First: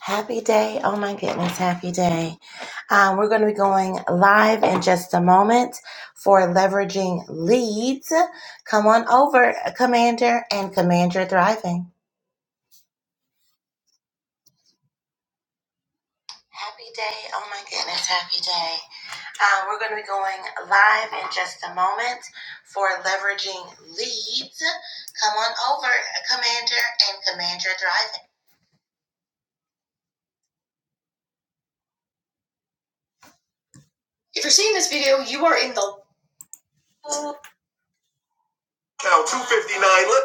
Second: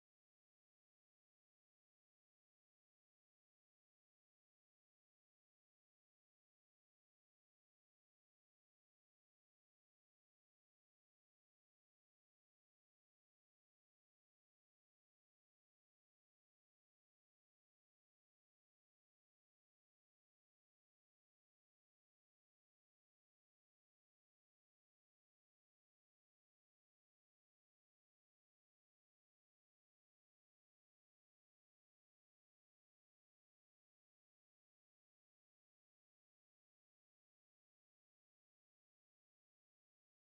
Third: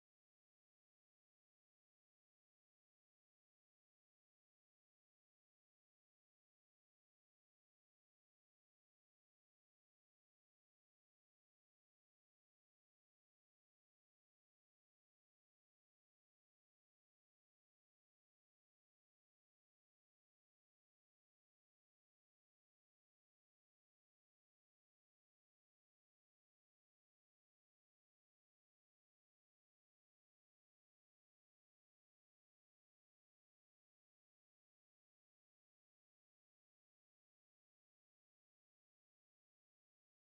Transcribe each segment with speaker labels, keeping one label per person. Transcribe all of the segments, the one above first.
Speaker 1: Happy day. Oh my goodness, happy day. Um, we're going to be going live in just a moment for leveraging leads. Come on over, Commander and Commander Thriving. Happy day. Oh my goodness, happy day. Uh, we're going to be going live in just a moment for leveraging leads. Come on over, Commander and Commander Thriving. Now, 259. Look.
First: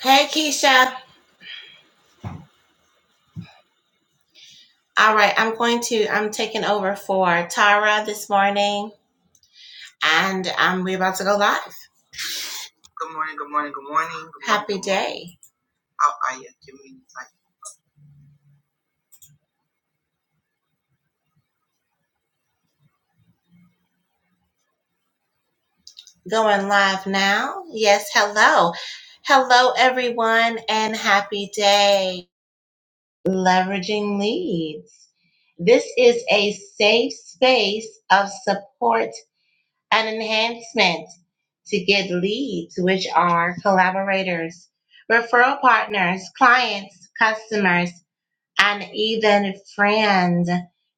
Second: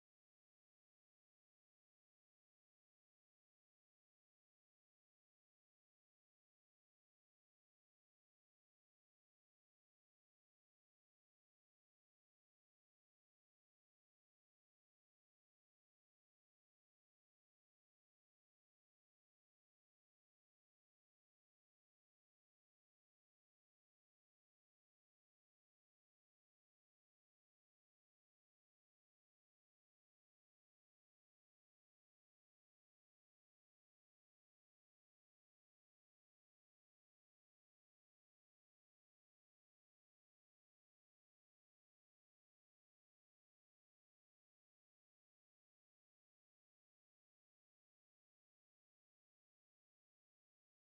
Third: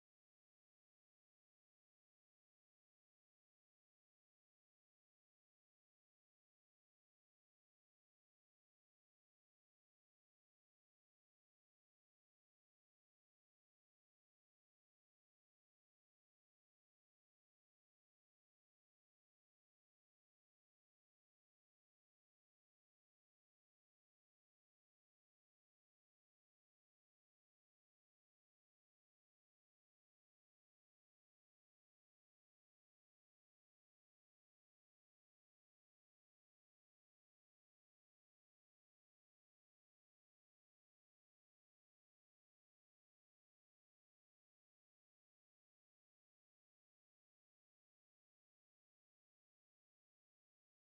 Speaker 1: Hey, Keisha. All right, I'm going to, I'm taking over for Tara this morning, and um, we're about to go live. Good morning, good morning, good morning. Good Happy morning, good day. Going live now. Yes, hello. Hello, everyone, and happy day. Leveraging leads. This is a safe space of support and enhancement to get leads, which are collaborators, referral partners, clients, customers and even friend.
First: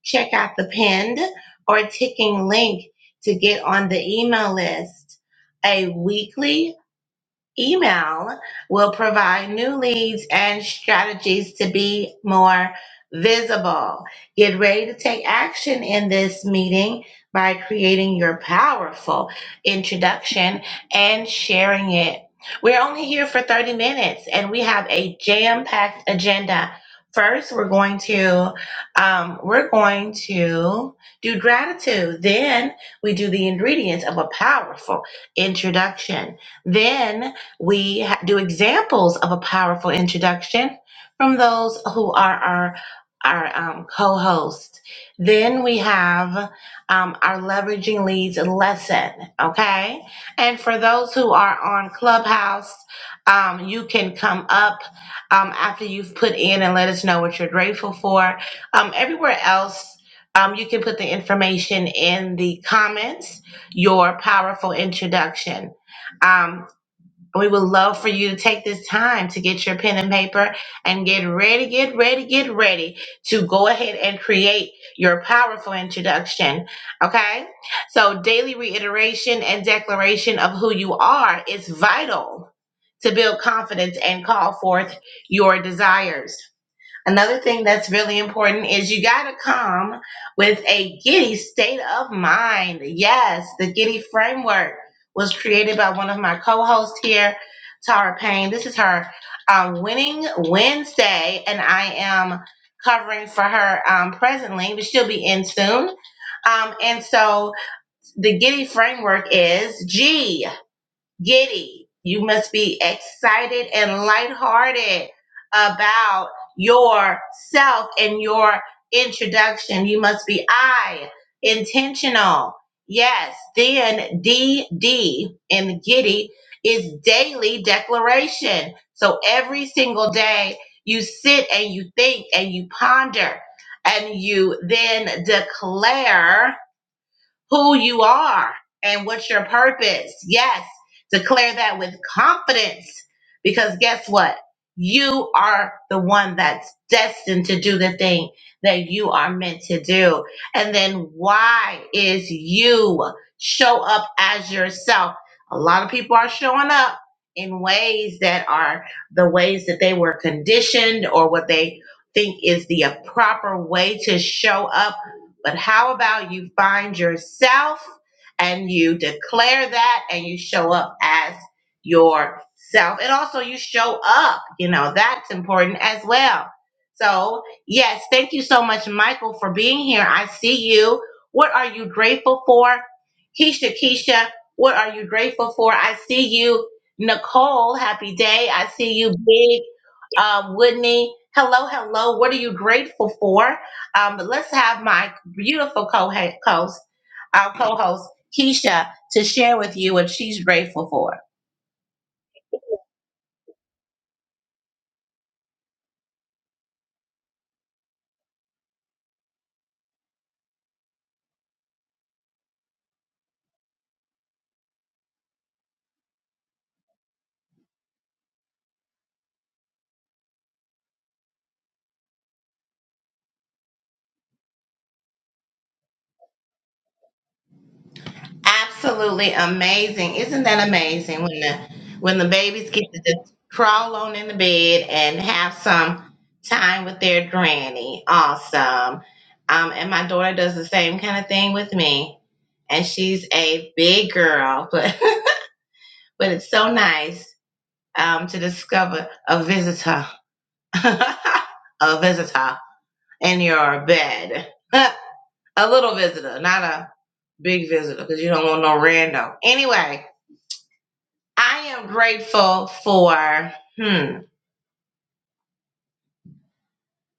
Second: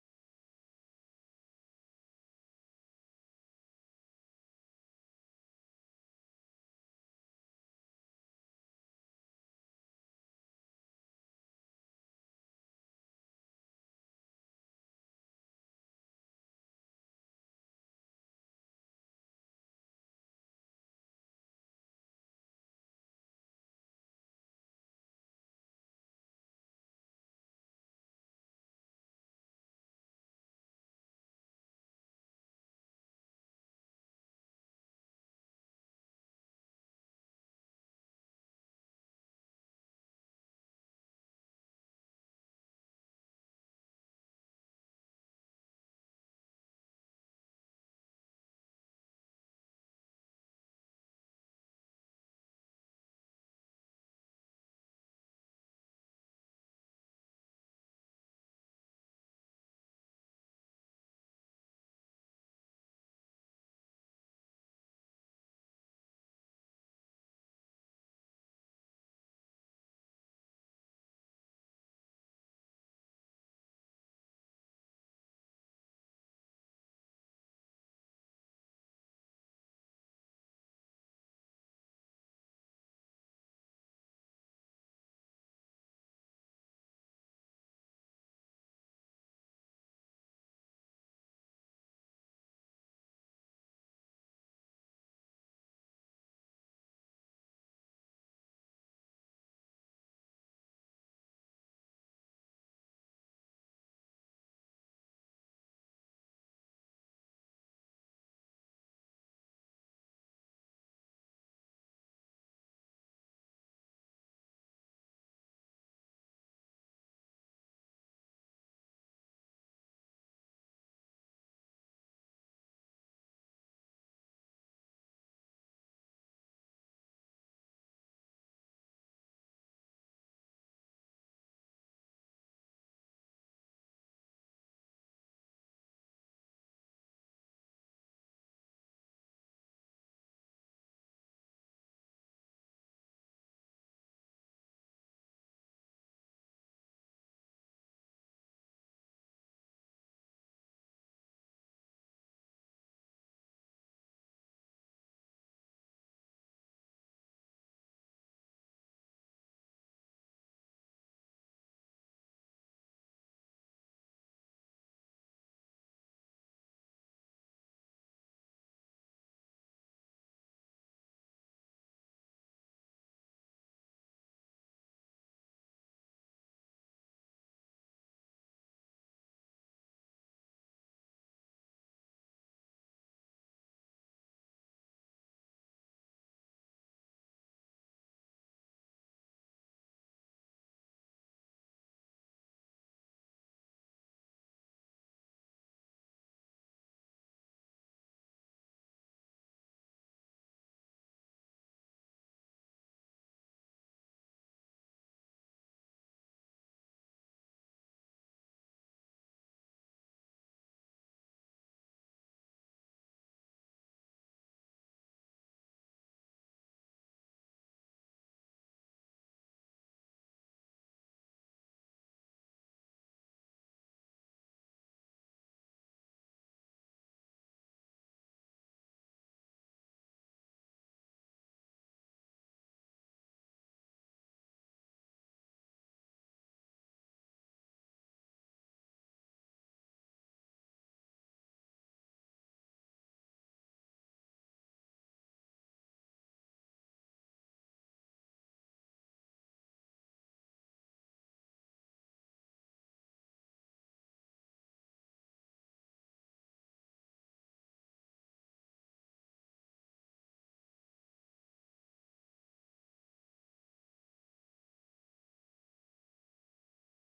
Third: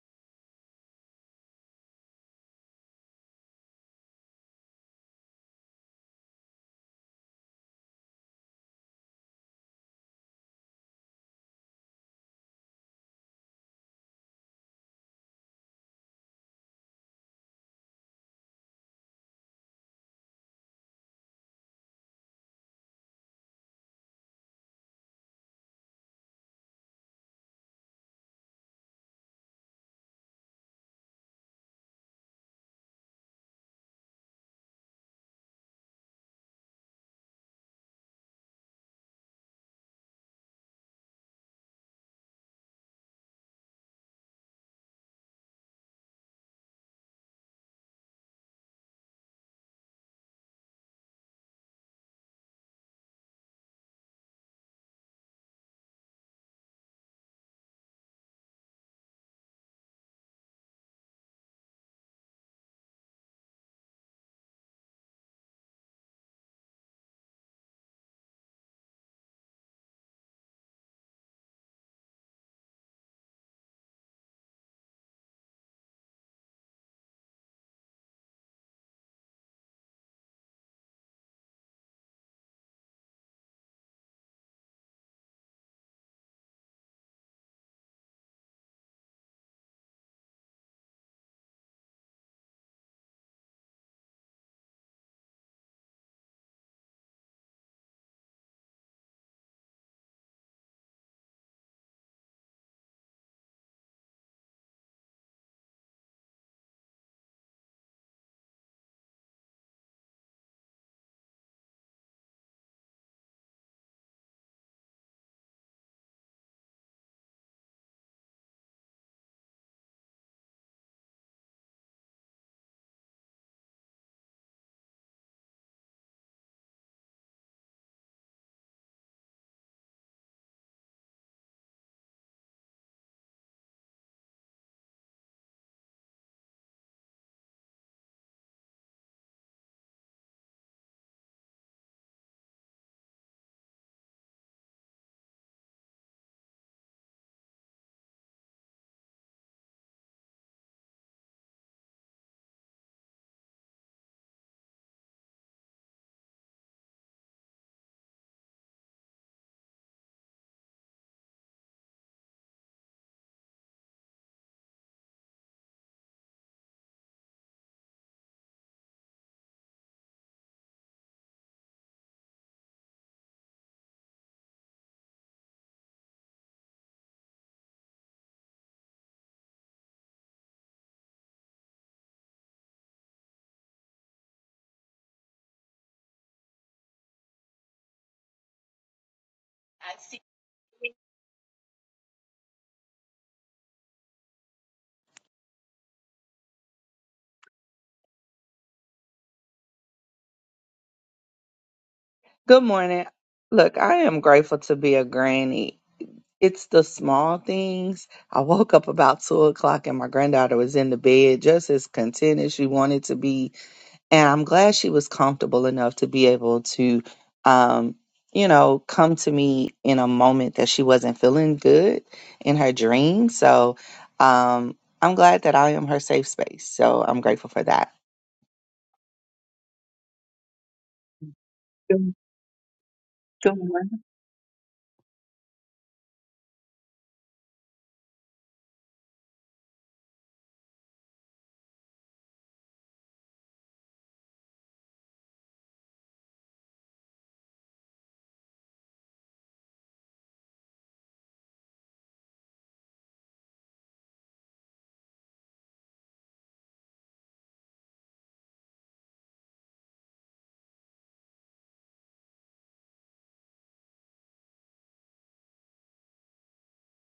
Speaker 1: Check out the pinned or ticking link to get on the email list. A weekly Email will provide new leads and strategies to be more visible. Get ready to take action in this meeting by creating your powerful introduction and sharing it. We're only here for 30 minutes and we have a jam-packed agenda. First, we're going to um, we're going to do gratitude. Then we do the ingredients of a powerful introduction. Then we ha- do examples of a powerful introduction from those who are our our um, co-host. Then we have um, our leveraging leads lesson. Okay, and for those who are on Clubhouse, um, you can come up um, after you've put in and let us know what you're grateful for. Um, everywhere else, um, you can put the information in the comments. Your powerful introduction. Um, we would love for you to take this time to get your pen and paper and get ready, get ready, get ready to go ahead and create your powerful introduction. Okay? So, daily reiteration and declaration of who you are is vital to build confidence and call forth your desires. Another thing that's really important is you got to come with a giddy state of mind. Yes, the giddy framework was created by one of my co hosts here, Tara Payne. This is her um, Winning Wednesday, and I am covering for her um, presently, but she'll be in soon. Um, and so the giddy framework is G giddy. You must be excited and lighthearted about yourself and your introduction. You must be I, intentional. Yes, then D D in giddy is daily declaration. So every single day you sit and you think and you ponder and you then declare who you are and what's your purpose. Yes, declare that with confidence because guess what? You are the one that's destined to do the thing that you are meant to do. And then why is you show up as yourself? A lot of people are showing up in ways that are the ways that they were conditioned or what they think is the proper way to show up but how about you find yourself and you declare that and you show up as yourself? And also, you show up, you know, that's important as well. So, yes, thank you so much, Michael, for being here. I see you. What are you grateful for? Keisha, Keisha, what are you grateful for? I see you. Nicole, happy day. I see you, big um, Whitney. Hello, hello. What are you grateful for? Um, but let's have my beautiful co-host, our co-host Keisha, to share with you what she's grateful for.
Speaker 2: Good morning. Look, I am grateful to be a granny. It's the small things. I woke up about two o'clock and my granddaughter was in the bed just as content as she wanted to be. And I'm glad she was comfortable enough to be able to, um, you know, come to me in a moment that she wasn't feeling good in her dream. So um, I'm glad that I am her safe space. So I'm grateful for that.
Speaker 1: Absolutely amazing. Isn't that amazing when the when the babies get to just crawl on in the bed and have some time with their granny. Awesome. Um, and my daughter does the same kind of thing with me. And she's a big girl, but but it's so nice um, to discover a visitor. a visitor in your bed. a little visitor, not a big visitor, because you don't want no rando. Anyway, I am grateful for hmm,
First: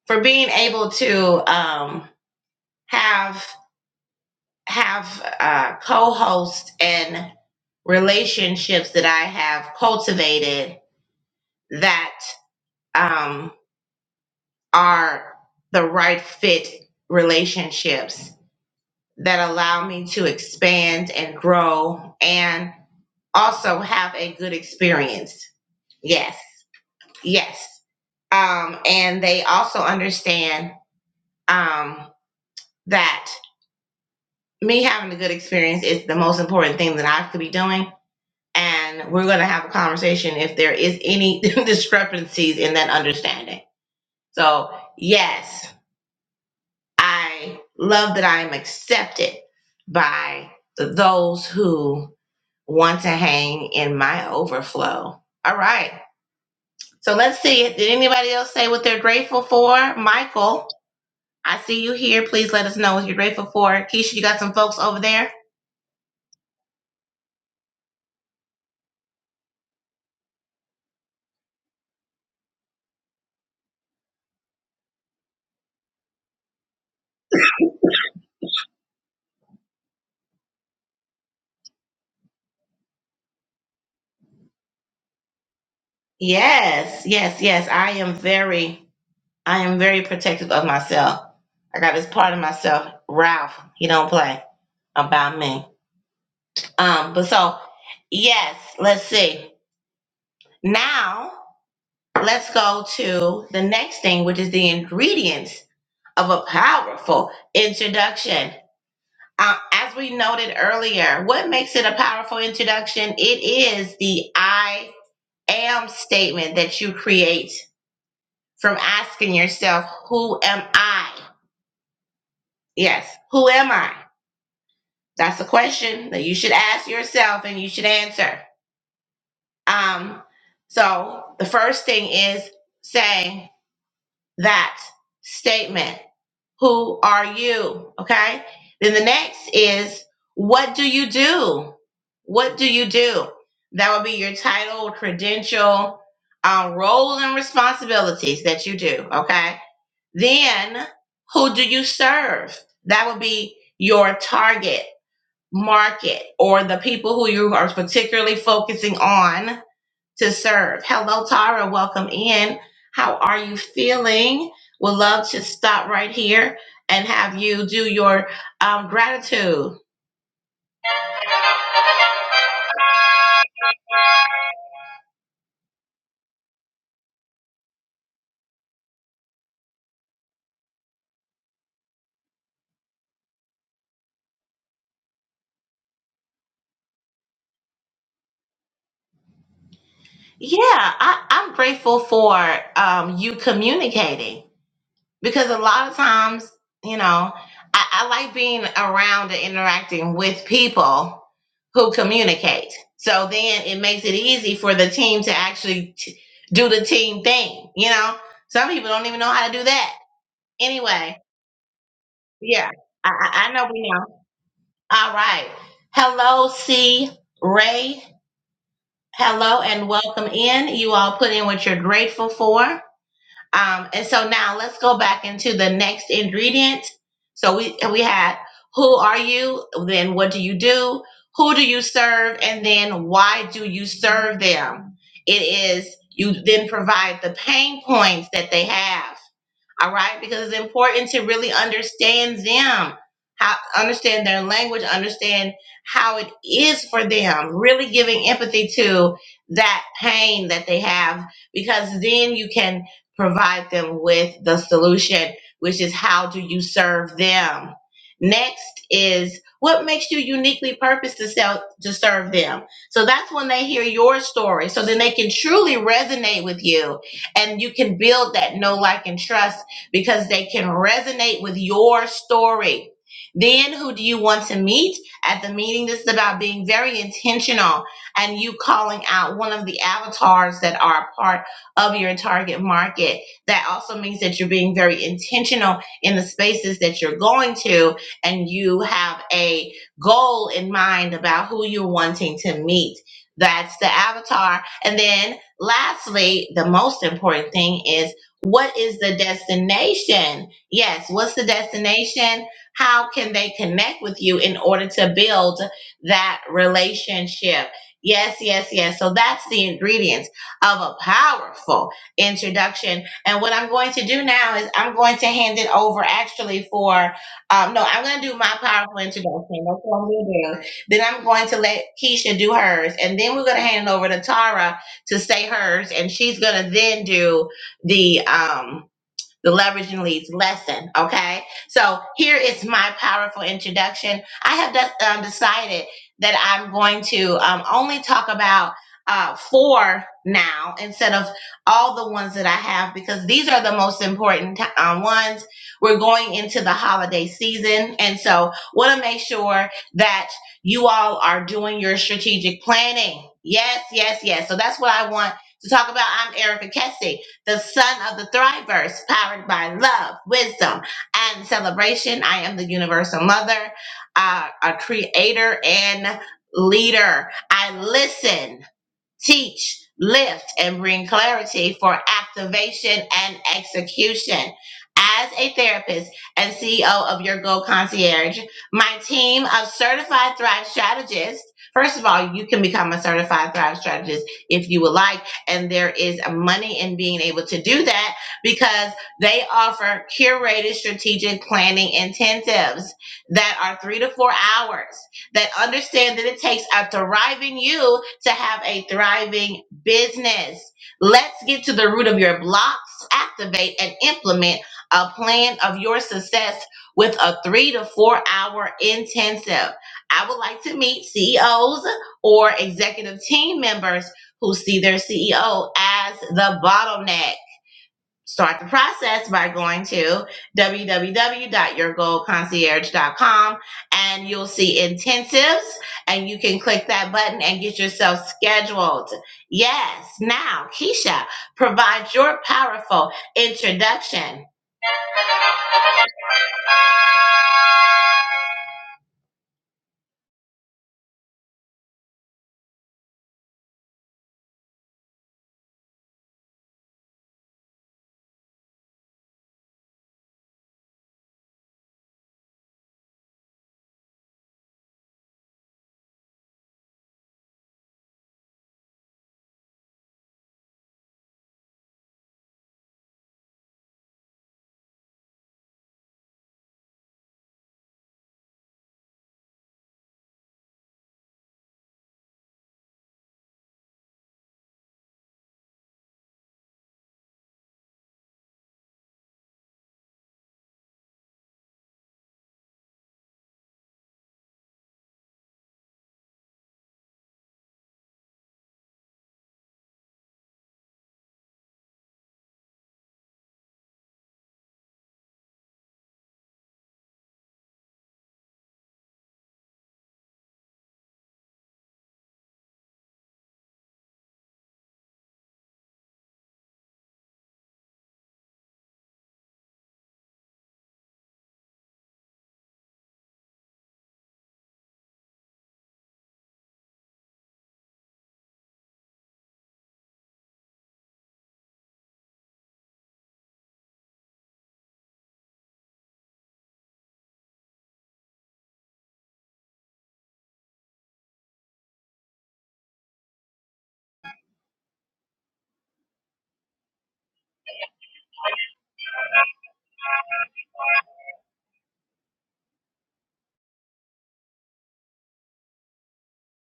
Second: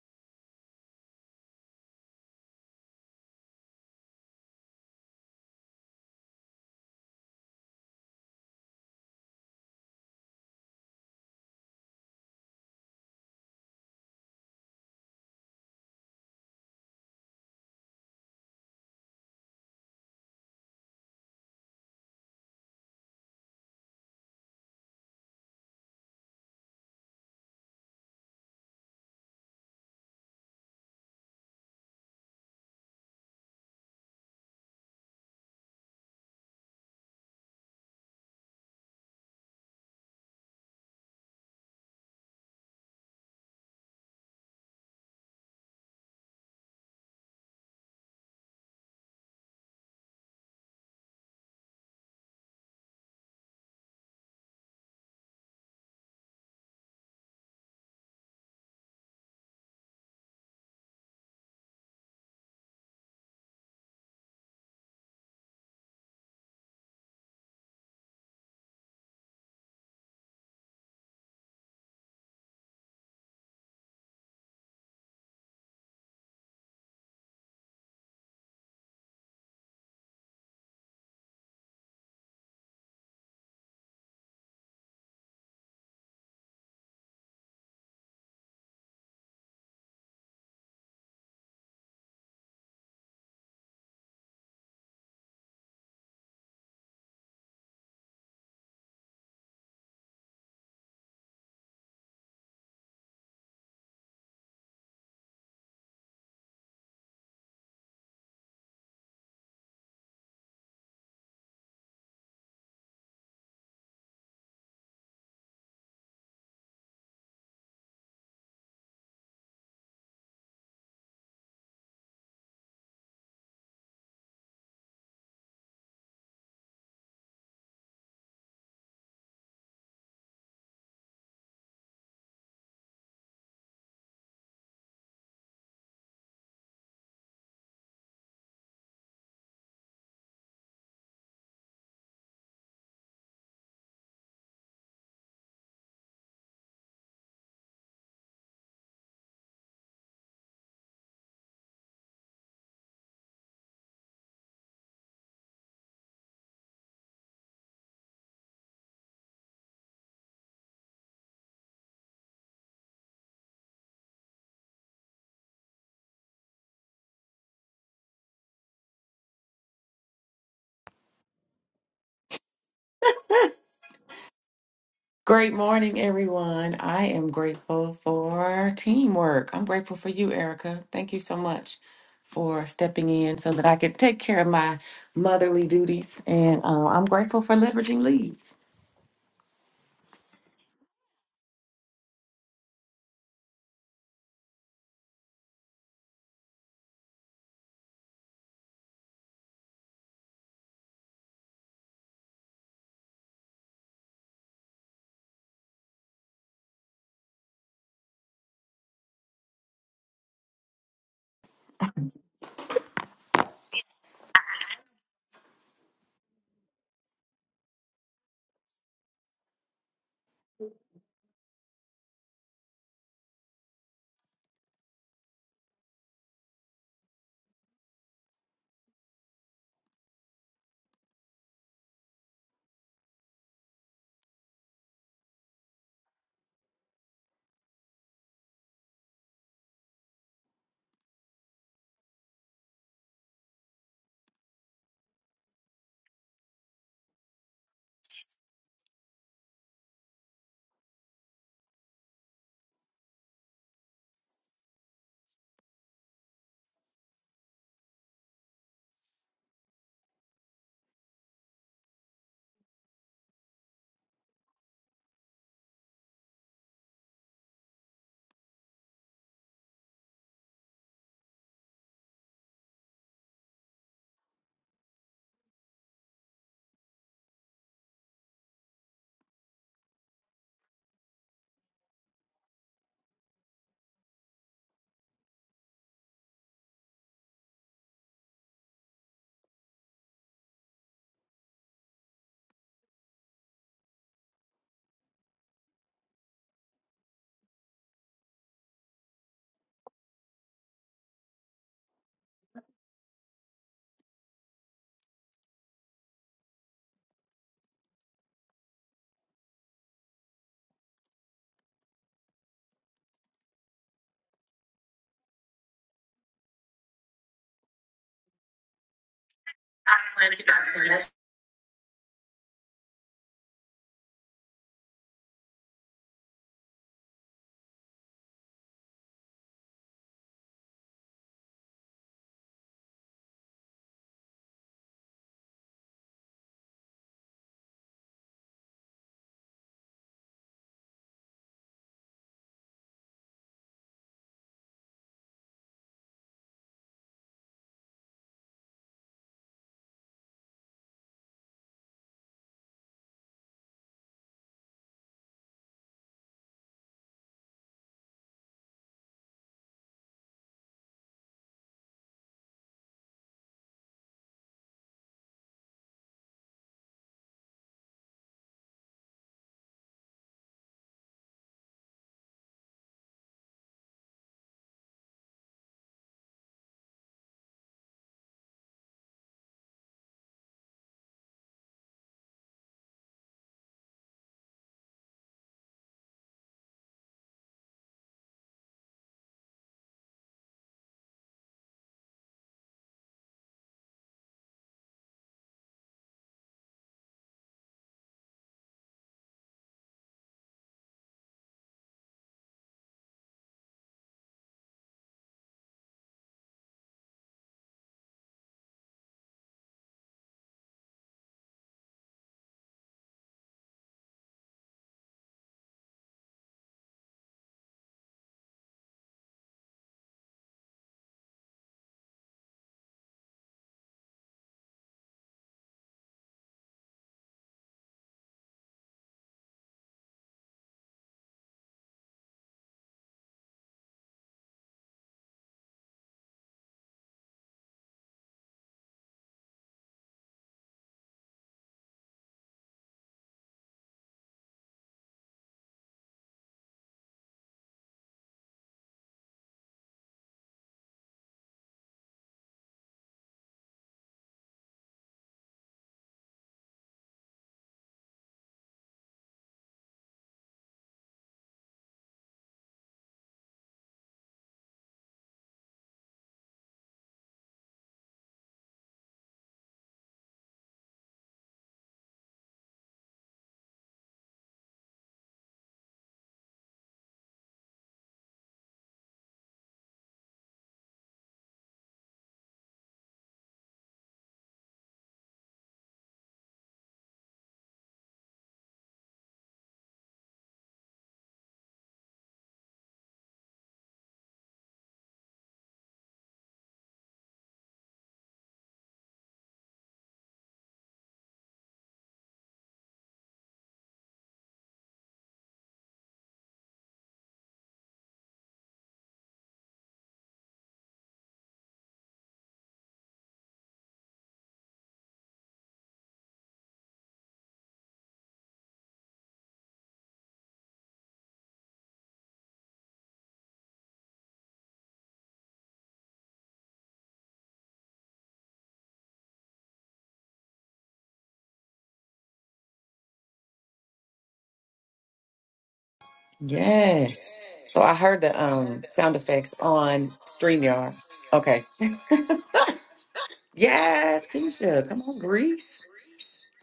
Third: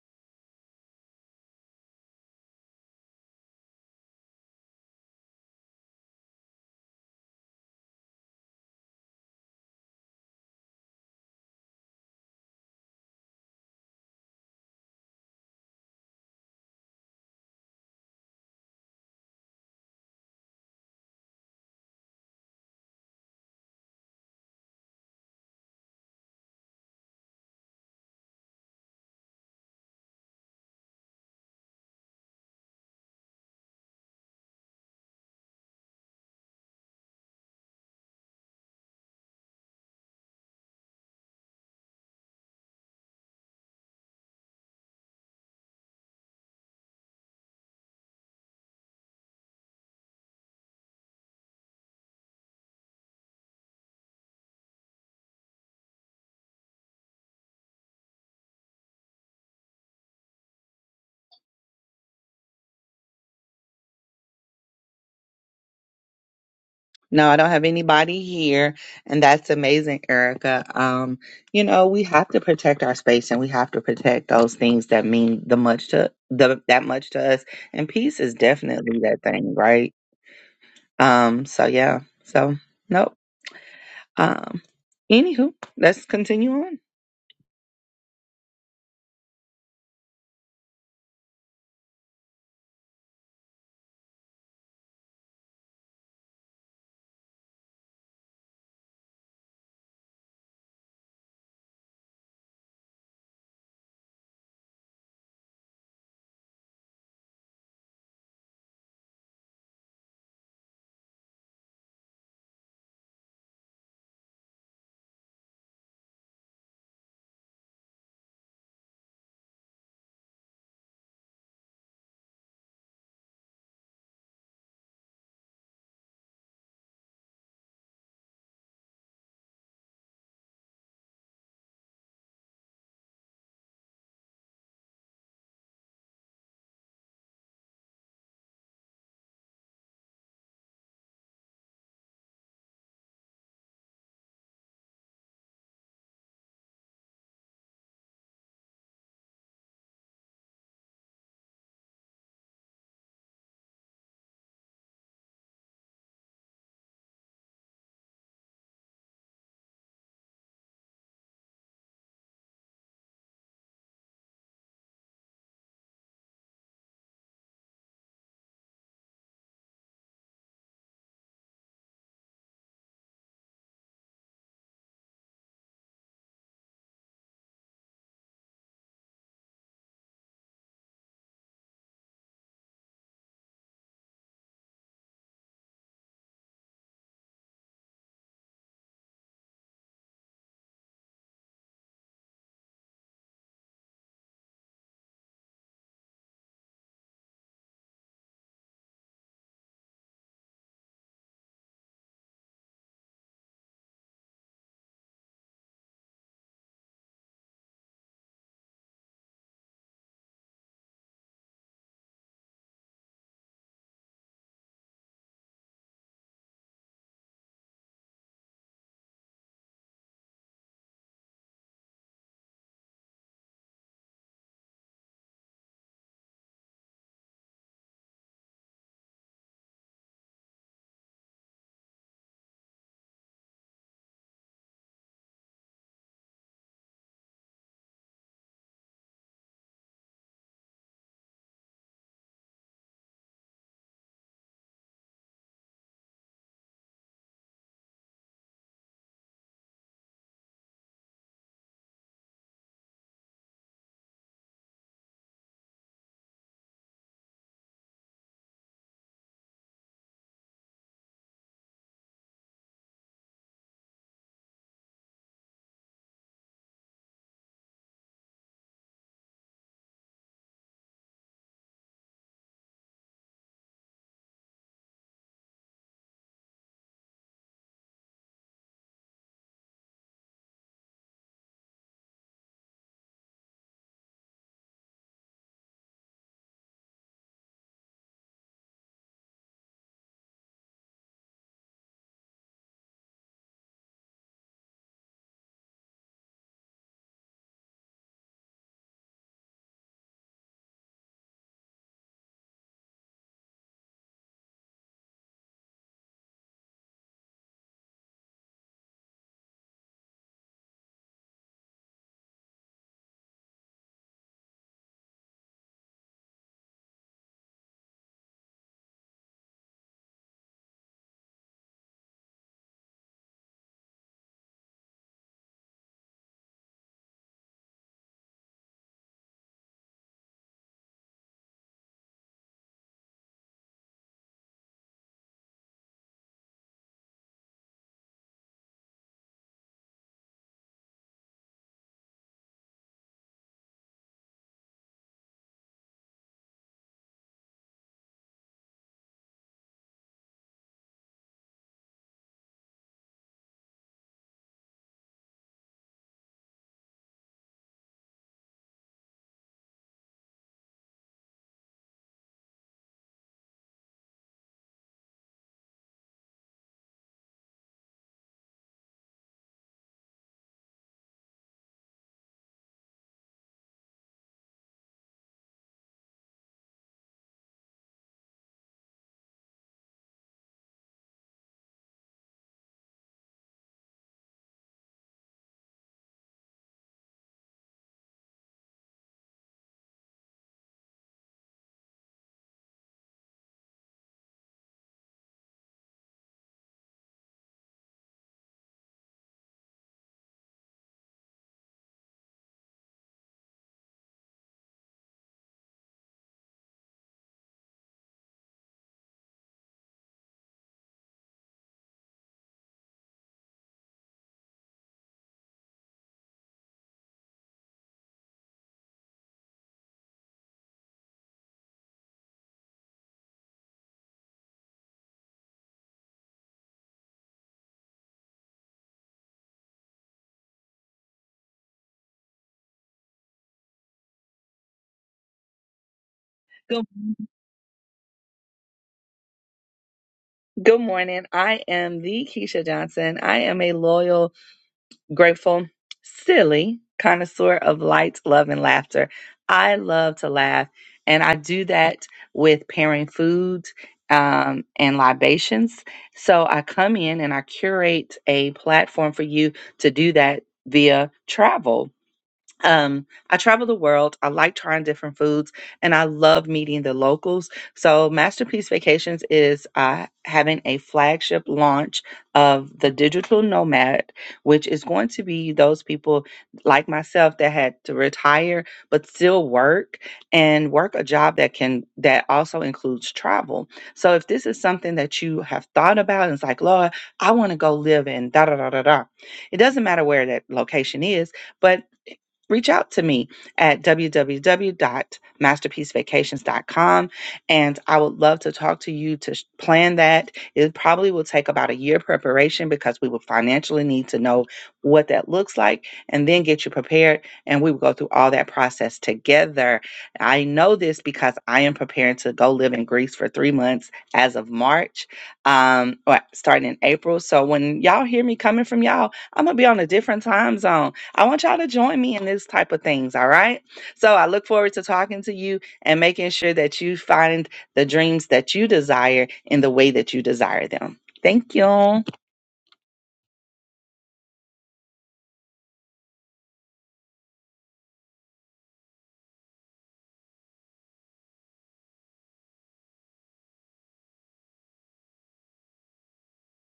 Speaker 1: for being able to um, have have uh, co-hosts and relationships that I have cultivated that um, are the right fit relationships that allow me to expand and grow and also have a good experience. Yes, yes um, and they also understand um, that me having a good experience is the most important thing that I could be doing. And we're going to have a conversation if there is any discrepancies in that understanding. So, yes, I love that I am accepted by those who want to hang in my overflow. All right. So let's see. Did anybody else say what they're grateful for? Michael. I see you here. Please let us know what you're grateful for. Keisha, you got some folks over there?
Speaker 2: No, I don't have anybody here, and that's amazing, Erica. Um, you know, we have to protect our space, and we have to protect those things that mean the much to the that much to us. And peace is definitely that thing, right? Um, so yeah, so nope. Um, anywho, let's continue on.
Speaker 1: Yes, yes, yes. I am very, I am very protective of myself. I got this part of myself, Ralph. He don't play about me. Um, but so yes, let's see. Now let's go to the next thing, which is the ingredients of a powerful introduction. Uh, as we noted earlier, what makes it a powerful introduction? It is the I am statement that you create from asking yourself, Who am I? Yes, who am I? That's a question that you should ask yourself and you should answer. Um, so the first thing is saying that statement. Who are you? Okay. Then the next is what do you do? What do you do? That would be your title, credential, uh, role, and responsibilities that you do. Okay. Then who do you serve? That would be your target market or the people who you are particularly focusing on to serve. Hello, Tara. Welcome in. How are you feeling? Would love to stop right here and have you do your um, gratitude.
Speaker 3: Great morning, everyone. I am grateful for teamwork. I'm grateful for you, Erica. Thank you so much for stepping in so that I could take care of my motherly duties. And uh, I'm grateful for leveraging leads.
Speaker 1: Yeah, I, I'm grateful for um, you communicating. because a lot of times, you know, I, I like being around and interacting with people who communicate. So then it makes it easy for the team to actually t- do the team thing. You know, some people don't even know how to do that. Anyway, yeah, I, I I know we know. All right. Hello, C. Ray. Hello and welcome in. You all put in what you're grateful for. Um, and so now let's go back into the next ingredient. So we we had who are you? Then what do you do? Who do you serve? And then why do you serve them? It is you then provide the pain points that they have all right because it's important to really understand them how understand their language understand how it is for them really giving empathy to that pain that they have because then you can provide them with the solution which is how do you serve them next is what makes you uniquely purposed to sell to serve them so that's when they hear your story so then they can truly resonate with you and you can build that know like and trust because they can resonate with your story. Then who do you want to meet at the meeting? This is about being very intentional and you calling out one of the avatars that are a part of your target market. That also means that you're being very intentional in the spaces that you're going to and you have a goal in mind about who you're wanting to meet. That's the avatar. And then lastly, the most important thing is what is the destination? Yes, what's the destination? How can they connect with you in order to build that relationship? Yes, yes, yes. So that's the ingredients of a powerful introduction. And what I'm going to do now is I'm going to hand it over actually for, um, no, I'm going to do my powerful introduction. That's what I'm going to do. Then I'm going to let Keisha do hers. And then we're going to hand it over to Tara to say hers. And she's going to then do the um the leveraging leads lesson okay so here is my powerful introduction i have de- um, decided that i'm going to um, only talk about uh, four now instead of all the ones that i have because these are the most important t- um, ones we're going into the holiday season and so want to make sure that you all are doing your strategic planning yes yes yes so that's what i want to talk about i'm erica kessie the son of the thrivers, powered by love, wisdom, and celebration. I am the universal mother, uh, a creator, and leader. I listen teach, lift, and bring clarity for activation and execution. As a therapist and CEO of Your Goal Concierge, my team of certified Thrive strategists. First of all, you can become a certified Thrive strategist if you would like, and there is money in being able to do that because they offer curated strategic planning intensives that are three to four hours that understand that it takes a thriving you to have a thriving business. Let's get to the root of your blocks, activate and implement a plan of your success with a three to four hour intensive. I would like to meet CEOs or executive team members who see their CEO as the bottleneck. Start the process by going to www.yourgoalconcierge.com and you'll see intensives and you can click that button and get yourself scheduled. Yes, now Keisha provide your powerful introduction.
Speaker 2: Good Good morning. I am the Keisha Johnson. I am a loyal, grateful, silly connoisseur of light, love, and laughter. I love to laugh, and I do that with pairing food um, and libations. So I come in and I curate a platform for you to do that via travel um, I travel the world. I like trying different foods and I love meeting the locals. So, Masterpiece Vacations is uh, having a flagship launch of the Digital Nomad, which is going to be those people like myself that had to retire but still work and work a job that can, that also includes travel. So, if this is something that you have thought about and it's like, Lord, I want to go live in da da da da da, it doesn't matter where that location is. But reach out to me at www.masterpiecevacations.com and I would love to talk to you to sh- plan that. It probably will take about a year preparation because we will financially need to know what that looks like and then get you prepared and we will go through all that process together. I know this because I am preparing to go live in Greece for 3 months as of March um or starting in April. So when y'all hear me coming from y'all, I'm going to be on a different time zone I want y'all to join me in this type of things, all right? So I look forward to talking to you and making sure that you find the dreams that you desire in the way that you desire them. Thank you.
Speaker 3: Yes. So I heard the um, sound effects on StreamYard. Okay. Yes, Keisha, come on, Greece.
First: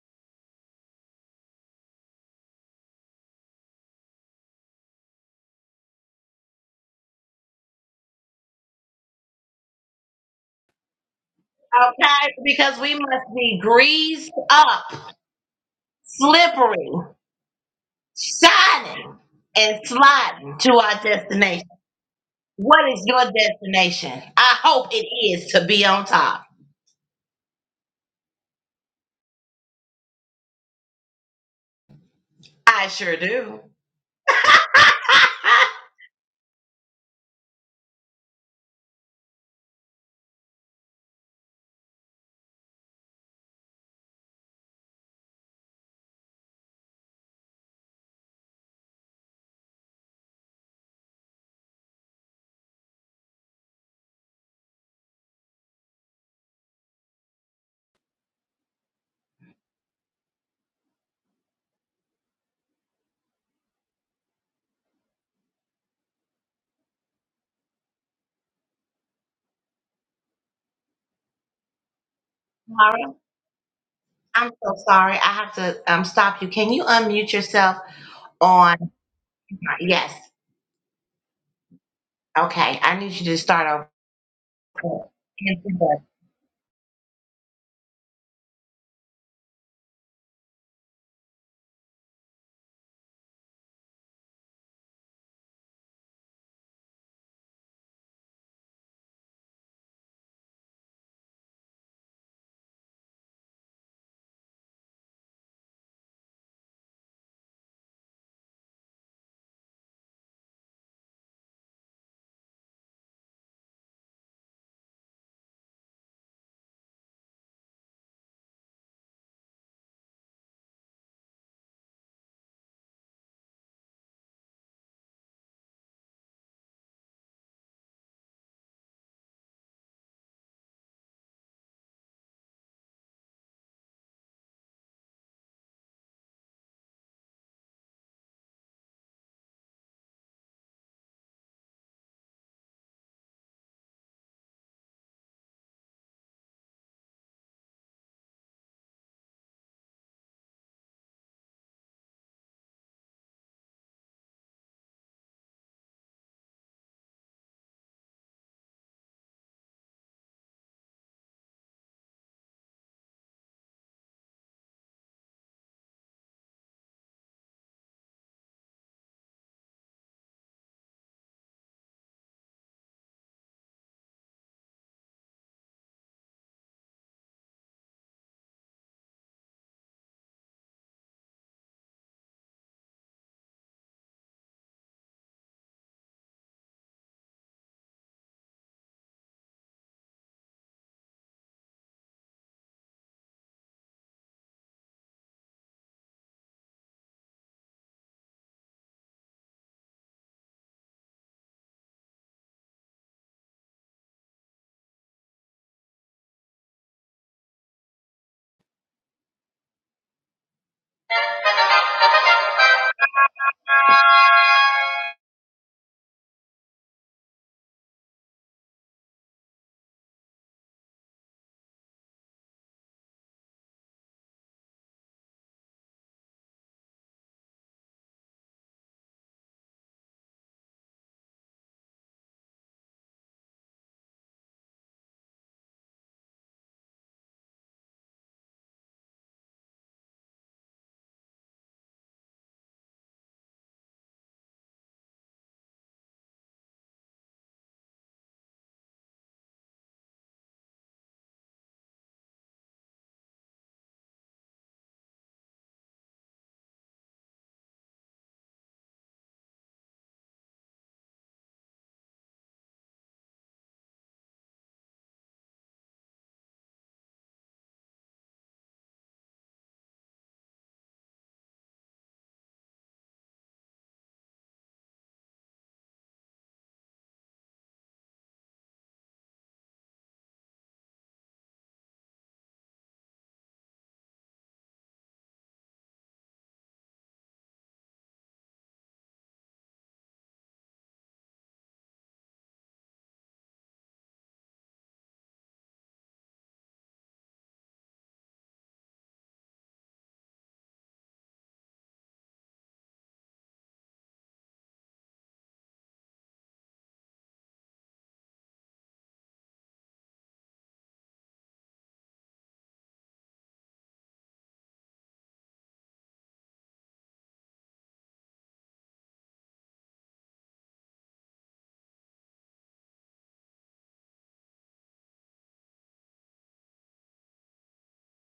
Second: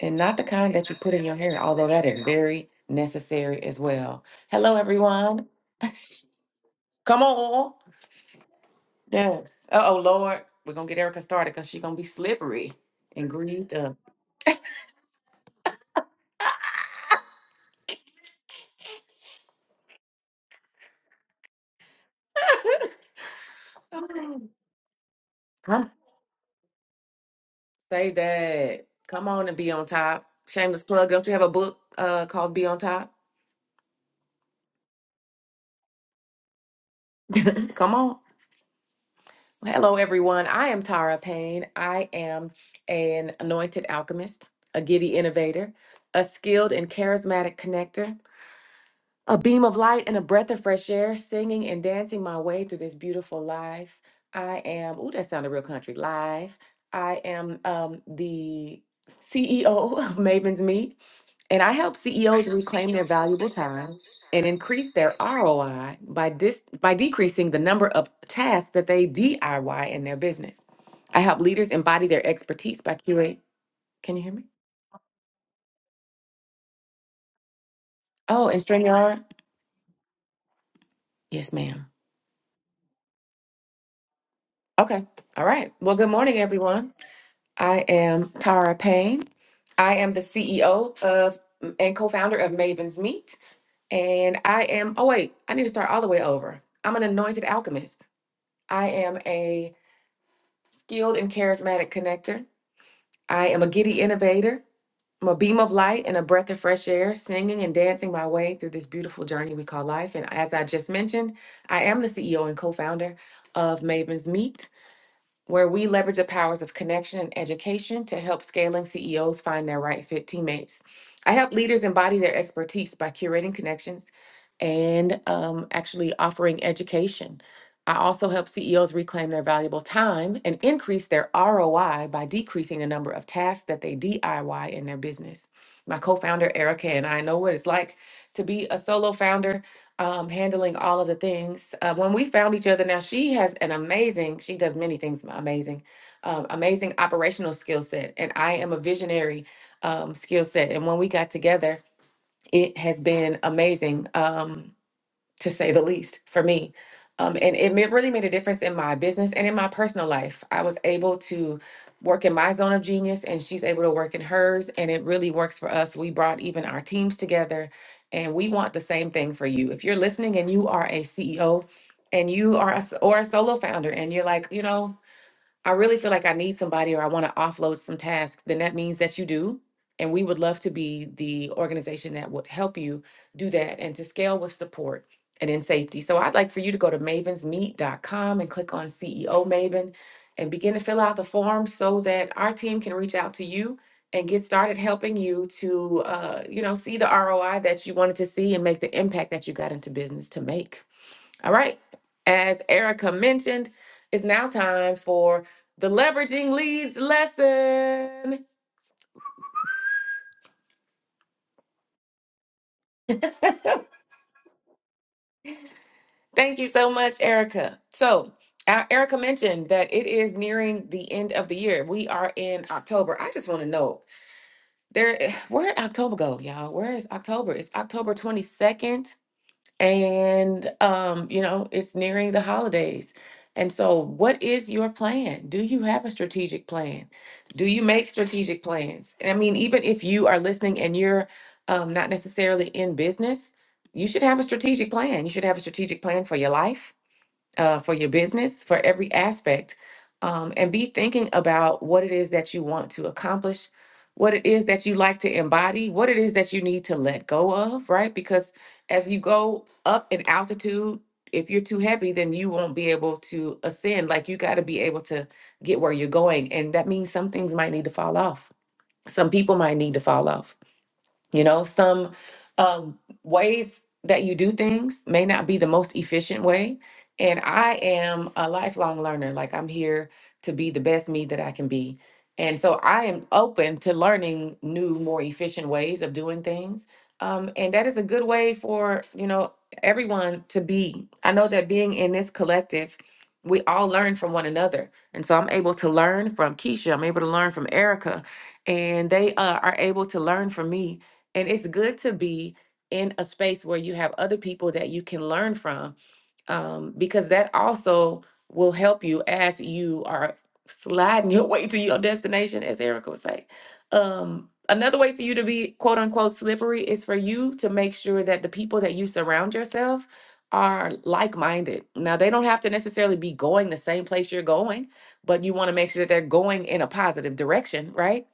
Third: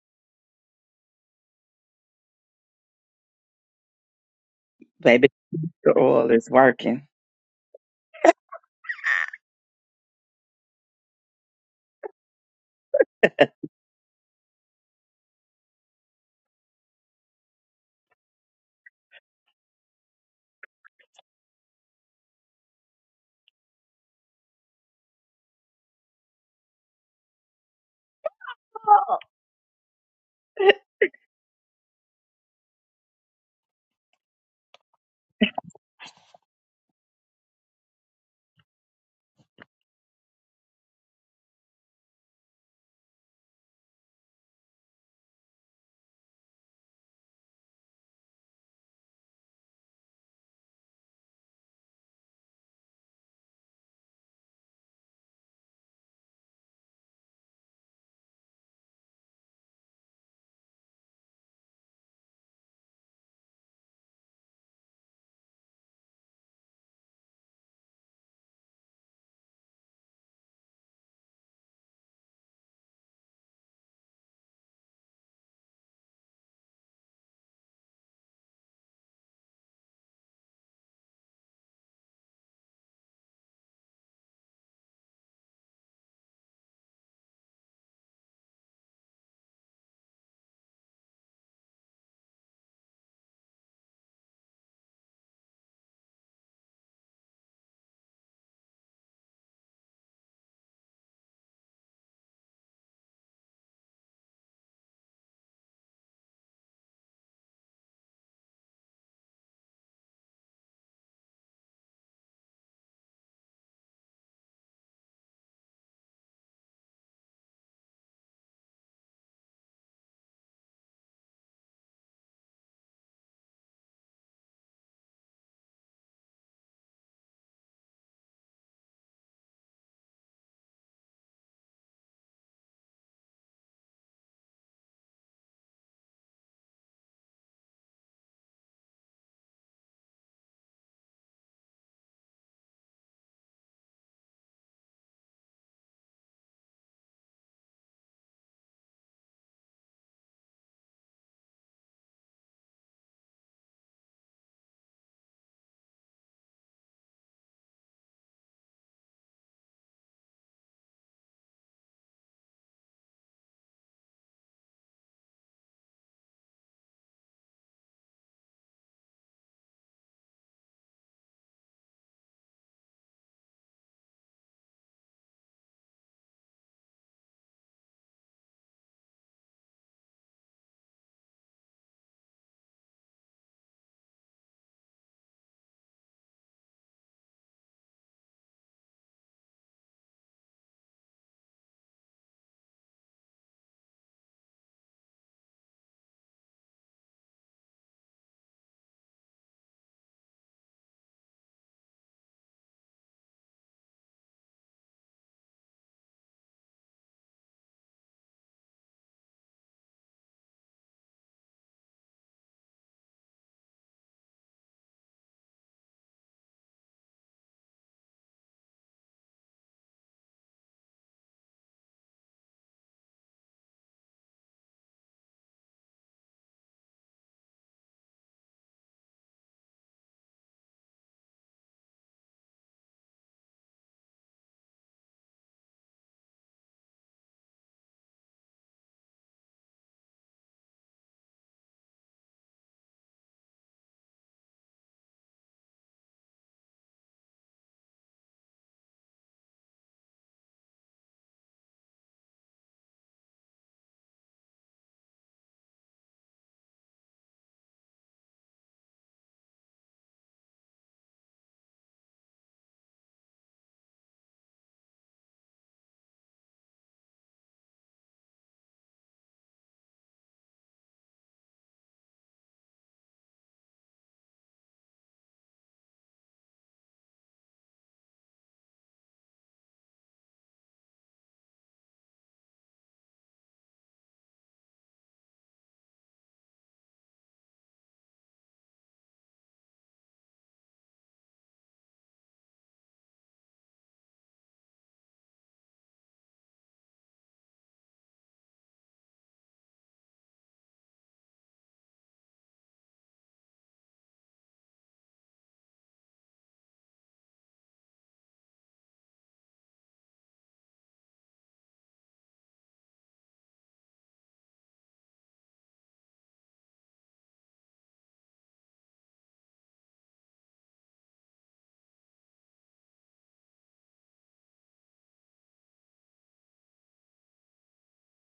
Speaker 3: And not the kind that you put in your hair, although that is very necessary as well. Hello,
Speaker 2: Baby
Speaker 3: everyone.
Speaker 2: The oil is working.
Speaker 3: Come on. Yes. Oh, oh Lord, we're gonna get Erica started because she's gonna be
Speaker 1: Okay,
Speaker 3: slippery
Speaker 1: because we
Speaker 3: and
Speaker 1: must be
Speaker 3: greased up.
Speaker 1: greased up, slippery, shining, and sliding to our destination. What is your destination?
Speaker 3: Oh,
Speaker 1: I hope it is to be
Speaker 3: Come
Speaker 1: on top.
Speaker 3: say that. Come on and be on top. Shameless plug. Don't you have a book uh, called Be on
Speaker 1: I
Speaker 3: Top?
Speaker 1: sure do.
Speaker 3: Come on. Hello, everyone. I am Tara Payne. I am an anointed alchemist, a giddy innovator, a skilled and charismatic connector. A beam of light and a breath of fresh air, singing and dancing my way through this beautiful life. I am, ooh, that sounded real country, live. I am um, the CEO of Maven's Meet, and I help CEOs reclaim their valuable time and increase their ROI by, dis- by decreasing the number of tasks that they DIY in their business. I help leaders embody their expertise by
Speaker 1: Mara,
Speaker 3: curating. Can you hear me?
Speaker 1: I'm so sorry. I have to um, stop you. Can you unmute yourself
Speaker 3: Oh, and
Speaker 1: on?
Speaker 3: StreamYard?
Speaker 1: Yes.
Speaker 3: Yes, ma'am.
Speaker 1: Okay. I need you to start
Speaker 3: Okay.
Speaker 1: over.
Speaker 3: All right. Well, good morning, everyone. I am Tara Payne. I am the CEO of and co-founder of Maven's Meet. And I am, oh wait, I need to start all the way over. I'm an anointed alchemist. I am a skilled and charismatic connector. I am a giddy innovator. I'm a beam of light and a breath of fresh air, singing and dancing my way through this beautiful journey we call life. And as I just mentioned, I am the CEO and co founder of Maven's Meet. where we leverage the powers of connection and education to help scaling CEOs find their right fit teammates. I help leaders embody their expertise by curating connections and um, actually offering education. I also help CEOs reclaim their valuable time and increase their ROI by decreasing the number of tasks that they DIY in their business. My co founder, Erica, and I know what it's like to be a solo founder um, handling all of the things. Uh, when we found each other, now she has an amazing, she does many things m- amazing, um, amazing operational skill set. And I am a visionary um, skill set. And when we got together, it has been amazing. Um, to say the least, for me. Um, and it ma- really made a difference in my business and in my personal life. I was able to work in my zone of genius, and she's able to work in hers, and it really works for us. We brought even our teams together, and we want the same thing for you. If you're listening and you are a CEO, and you are a, s- or a solo founder, and you're like, you know, I really feel like I need somebody or I want to offload some tasks, then that means that you do. And we would love to be the organization that would help you do that and to scale with support and in safety. So I'd like for you to go to mavensmeet.com and click on CEO Maven and begin to fill out the form so that our team can reach out to you and get started helping you to uh, you know see the ROI that you wanted to see and make the impact that you got into business to make. All right. As Erica mentioned, it's now time for the leveraging leads lesson. Thank you so much, Erica. So, uh, Erica mentioned that it is nearing the end of the year. We are in October. I just want to know there where did October go, y'all? Where is October? It's October 22nd. and um, you know, it's nearing the holidays. And so, what is your plan? Do you have a strategic plan? Do you make strategic plans? And I mean, even if you are listening and you're um, not necessarily in business, you should have a strategic plan. You should have a strategic plan for your life uh, for your business, for every aspect, um, and be thinking about what it is that you want to accomplish, what it is that you like to embody, what it is that you need to let go of, right? Because as you go up in altitude, if you're too heavy, then you won't be able to ascend. Like you got to be able to get where you're going. And that means some things might need to fall off. Some people might need to fall off you know, some um, ways that you do things may not be the most efficient way. And I am a lifelong learner. Like, I'm here to be the best me that I can be. And so I am open to learning new, more efficient ways of doing things. Um, and that is a good way for, you know, everyone to be. I know that being in this collective, we all learn from one another. And so I'm able to learn from Keisha. I'm able to learn from Erica. And they uh, are able to learn from me and it's good to be in a space where you have other people that you can learn from um, because that also will help you as you are sliding your way to your destination as erica would say um, another way for you to be quote unquote slippery is for you to make sure that the people that you surround yourself are like-minded now they don't have to necessarily be going the same place you're going but you want to make sure that they're going in a positive direction right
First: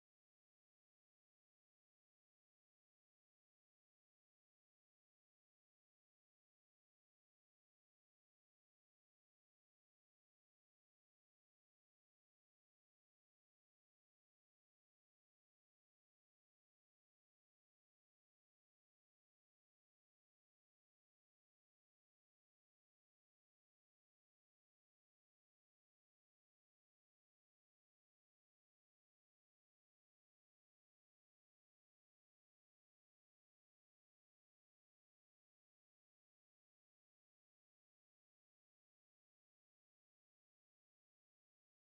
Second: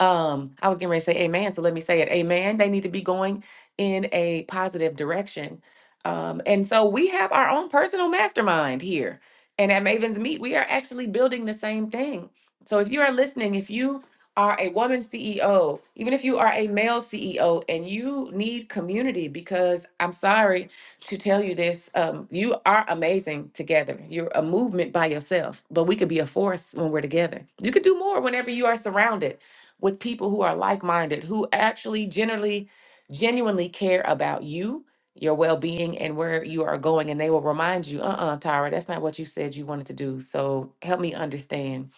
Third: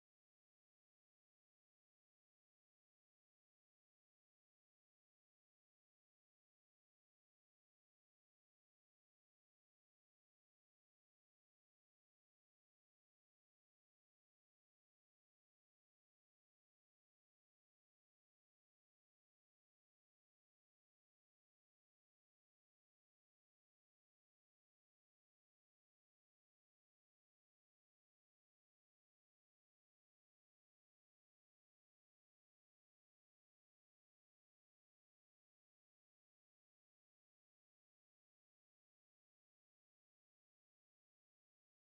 Speaker 3: um i was getting ready to say amen so let me say it amen they need to be going in a positive direction um and so we have our own personal mastermind here and at maven's meet we are actually building the same thing so if you are listening if you are a woman ceo even if you are a male ceo and you need community because i'm sorry to tell you this um, you are amazing together you're a movement by yourself but we could be a force when we're together you could do more whenever you are surrounded with people who are like-minded, who actually generally genuinely care about you, your well-being and where you are going and they will remind you, "Uh-uh, Tyra, that's not what you said you wanted to do." So, help me understand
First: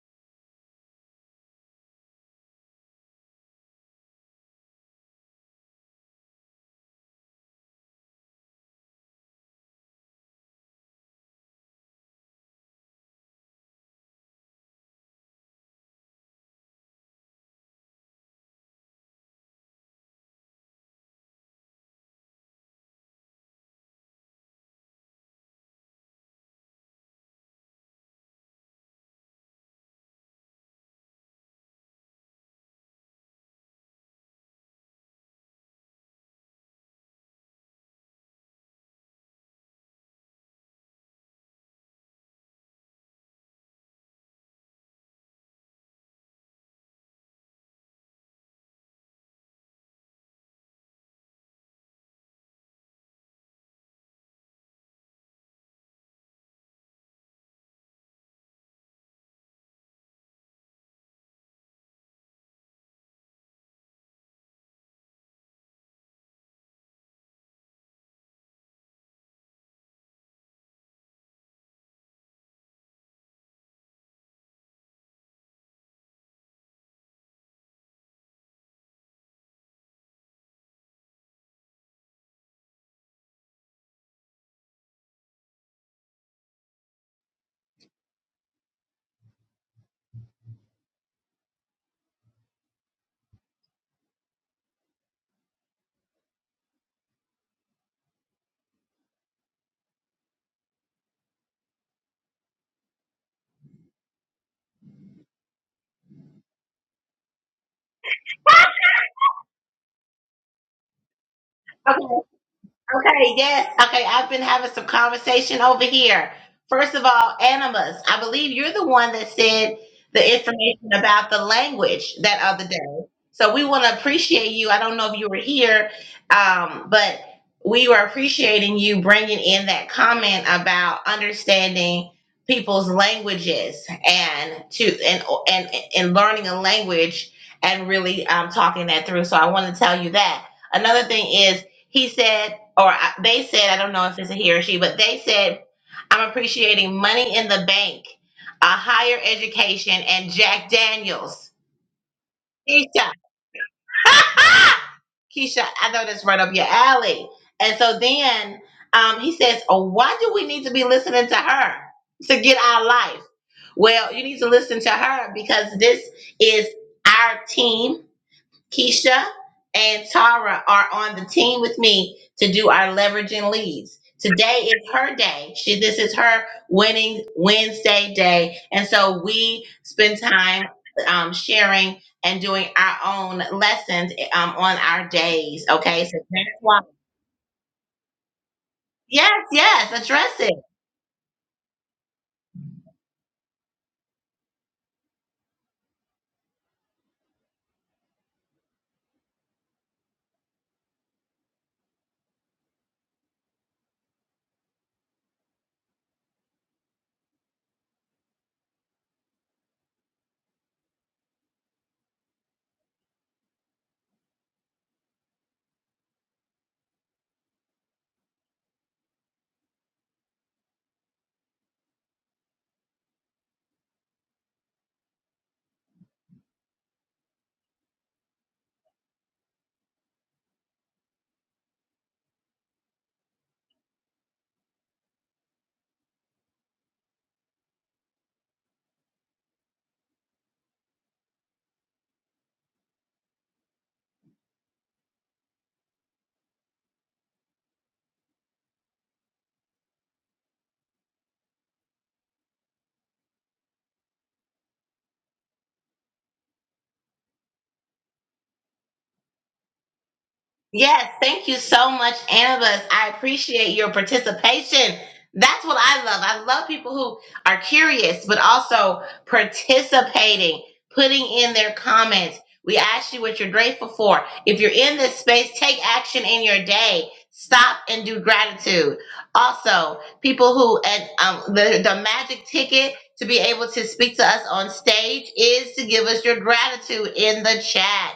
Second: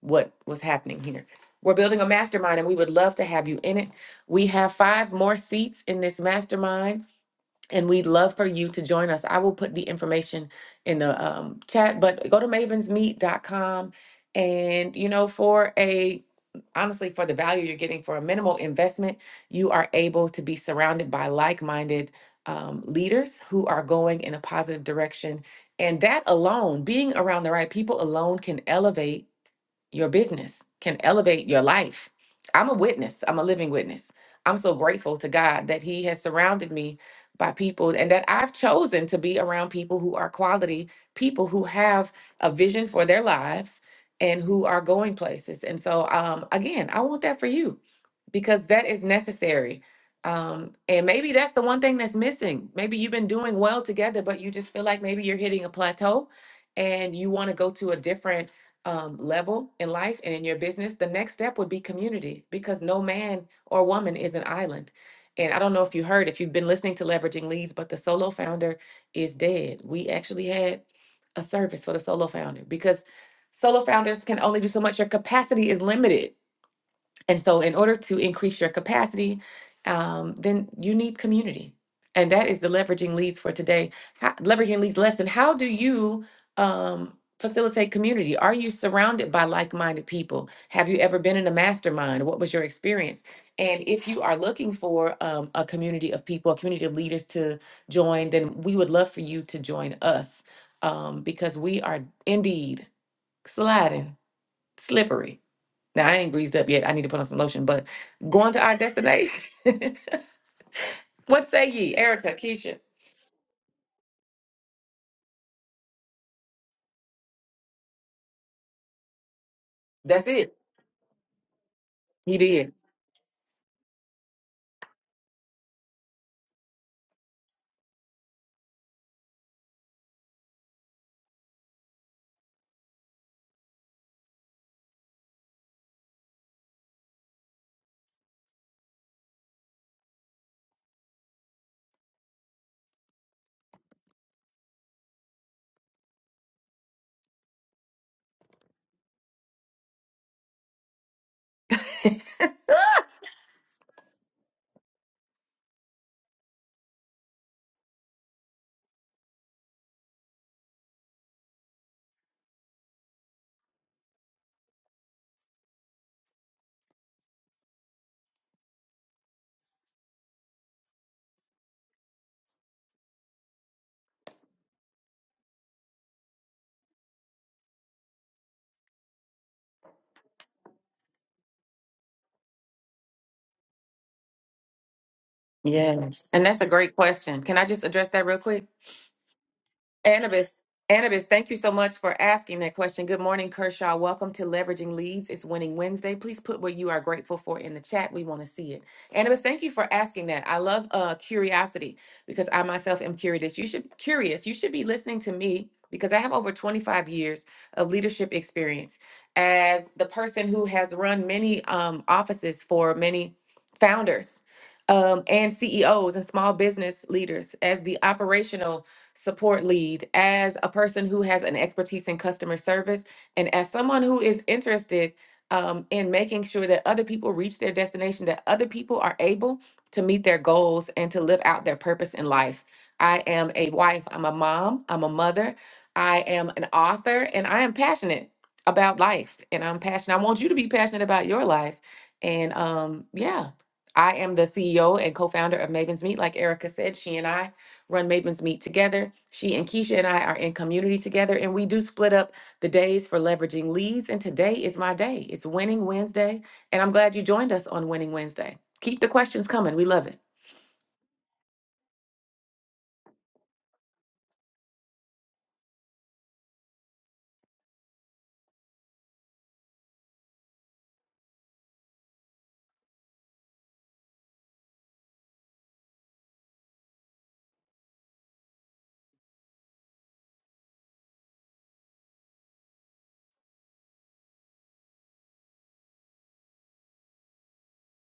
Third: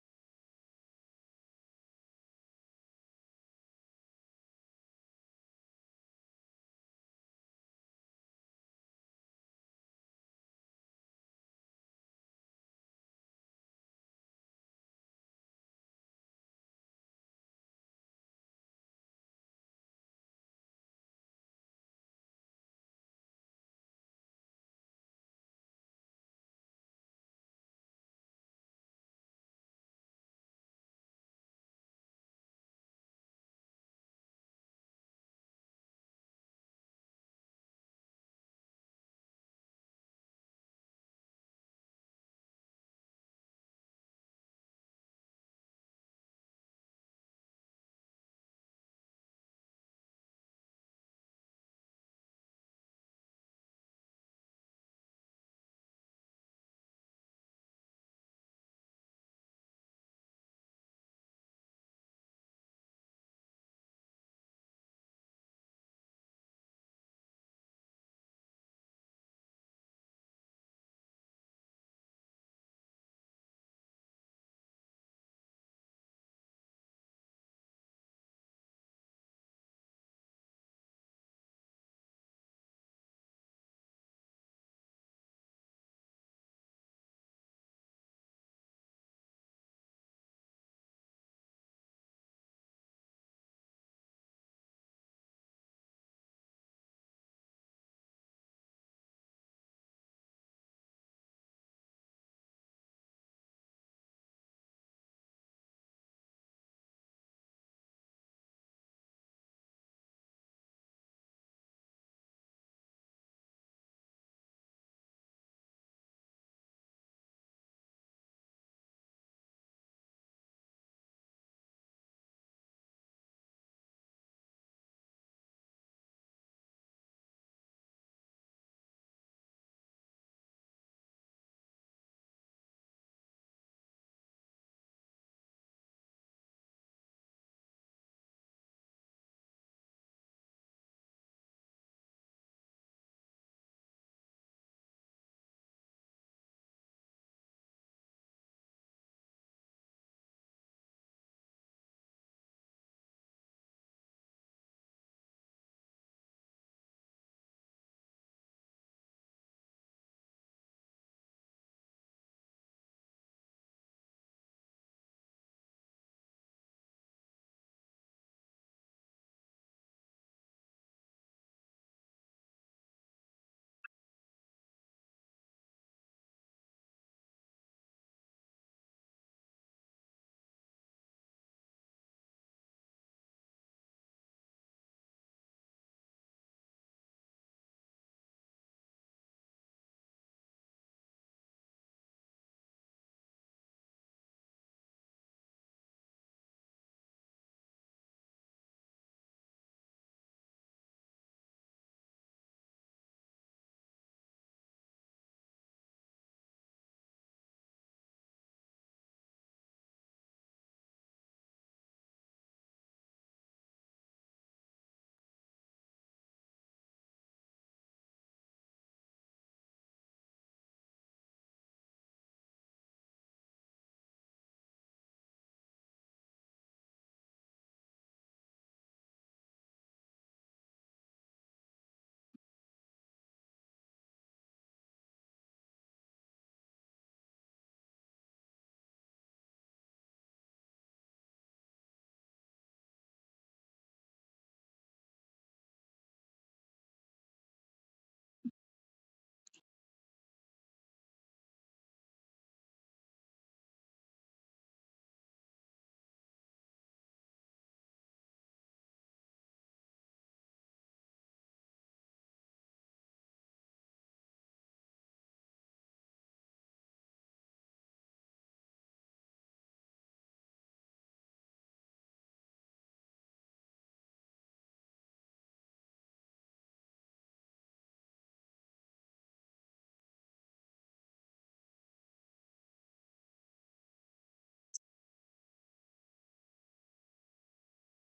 Speaker 3: what was happening here. We're building a mastermind and we would love to have you in it. We have 5 more seats in this mastermind and we'd love for you to join us. I will put the information in the um, chat, but go to mavensmeet.com and you know for a honestly for the value you're getting for a minimal investment, you are able to be surrounded by like-minded um, leaders who are going in a positive direction. And that alone, being around the right people alone can elevate your business, can elevate your life. I'm a witness, I'm a living witness. I'm so grateful to God that He has surrounded me by people and that I've chosen to be around people who are quality, people who have a vision for their lives and who are going places. And so, um, again, I want that for you because that is necessary. Um, and maybe that's the one thing that's missing. Maybe you've been doing well together, but you just feel like maybe you're hitting a plateau and you want to go to a different um, level in life and in your business, the next step would be community because no man or woman is an island. And I don't know if you heard, if you've been listening to Leveraging Leads, but the solo founder is dead. We actually had a service for the solo founder because solo founders can only do so much. Your capacity is limited and so, in order to increase your capacity, um, then you need community. And that is the leveraging leads for today. How, leveraging leads lesson. How do you um, facilitate community? Are you surrounded by like minded people? Have you ever been in a mastermind? What was your experience? And if you are looking for um, a community of people, a community of leaders to join, then we would love for you to join us um, because we are indeed sliding, slippery now I ain't greased up yet. I need to put on some lotion, but going to our destination. what say ye,
Speaker 1: Okay.
Speaker 3: Erica, Keisha?
Speaker 1: Okay, yes. Okay, I've been having some conversation over here. First of all, Animus, I believe you're the one that said
Speaker 3: That's
Speaker 1: the
Speaker 3: it.
Speaker 1: information about the language
Speaker 3: He
Speaker 1: that other
Speaker 3: did.
Speaker 1: day. So we want to appreciate you. I don't know if you were here, um, but we were appreciating you bringing in that comment about understanding people's languages and to and and and learning a language and really um, talking that through. So I want to tell you that. Another thing is he said or I, they said, I don't know if it's a he or she, but they said, I'm appreciating money in the bank, a higher education, and Jack Daniels. Keisha, Keisha, I know that's right up your alley. And so then um, he says, oh, why do we need to be listening to her to get our life? Well, you need to listen to her because this is our team Keisha and Tara are on the team with me to do our leveraging leads. Today is her day. She, this is her winning Wednesday day. And so we spend time um, sharing and doing our own lessons um, on our days. Okay. So
Speaker 3: Yes. And
Speaker 1: that's
Speaker 3: that's a
Speaker 1: why.
Speaker 3: great question. Can I just address that real quick?
Speaker 1: Yes, yes, address
Speaker 3: Annabis,
Speaker 1: it.
Speaker 3: Annabis, thank you so much for asking that question. Good morning, Kershaw. Welcome to Leveraging Leads. It's Winning Wednesday. Please put what you are grateful for in the chat. We want to see it. Annabis, thank you for asking that. I love uh, curiosity because I myself am curious. You should curious. You should be listening to me because I have over 25 years of leadership experience as the person who has run many um, offices for many founders um, and CEOs and small business leaders as the operational support lead, as a person who has an expertise in customer service, and as someone who is interested um, in making sure that other people reach their destination, that other people are able to meet their goals and to live out their purpose in life. I am a wife, I'm a mom, I'm a mother, I am an author, and I am passionate about life. And I'm passionate. I want you to be passionate about your life. And um, yeah, I am the CEO and co founder of Maven's Meet. Like Erica said, she and I run Mavens Meet together. She and Keisha and I are in community together, and we do split up the days for leveraging leads. And today is my day. It's Winning Wednesday, and I'm glad you joined us on Winning Wednesday. Keep the questions coming. We love it.
Speaker 1: Yes, thank you so much, Annabus. I appreciate your participation. That's what I love. I love people who are curious, but also participating, putting in their comments. We ask you what you're grateful for. If you're in this space, take action in your day. Stop and do gratitude. Also, people who and um, the the magic ticket to be able to speak to us on stage is to give us your gratitude in the chat.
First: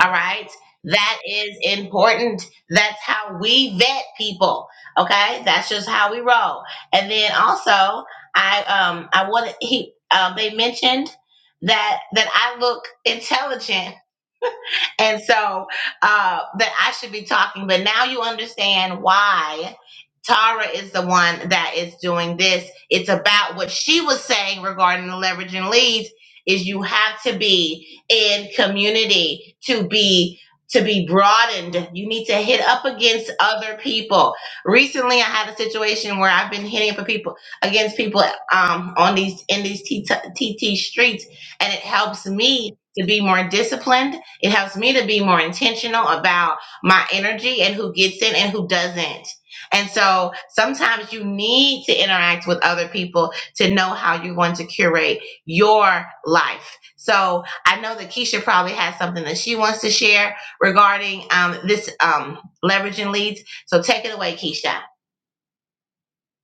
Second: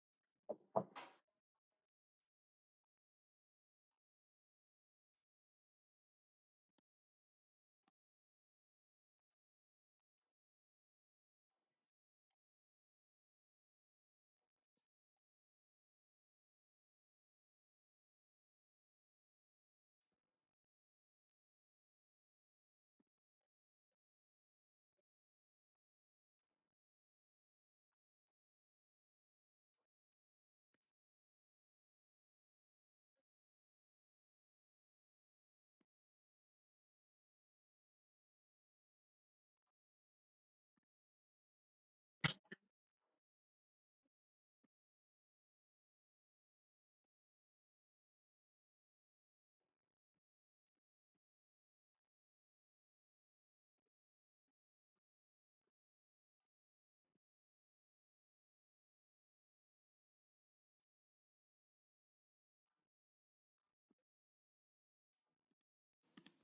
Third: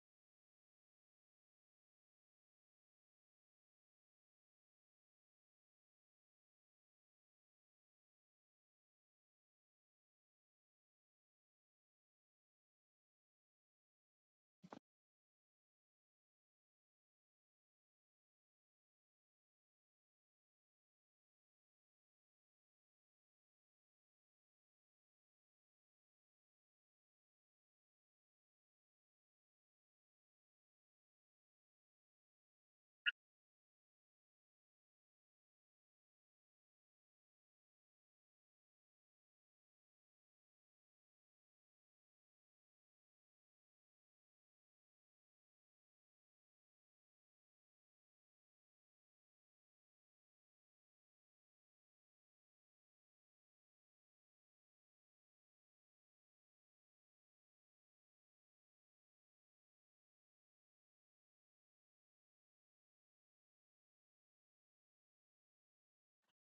Speaker 1: All right. That is important. That's how we vet people. Okay, that's just how we roll. And then also, I um I wanted he um they mentioned that that I look intelligent and so uh, that I should be talking. But now you understand why Tara is the one that is doing this. It's about what she was saying regarding the leveraging leads. Is you have to be in community to be to be broadened. You need to hit up against other people. Recently, I had a situation where I've been hitting up for people against people um, on these in these TT streets, and it helps me to be more disciplined it helps me to be more intentional about my energy and who gets it and who doesn't. And so sometimes you need to interact with other people to know how you're going to curate your life. So I know that Keisha probably has something that she wants to share regarding um, this um, leveraging leads. So take it away, Keisha.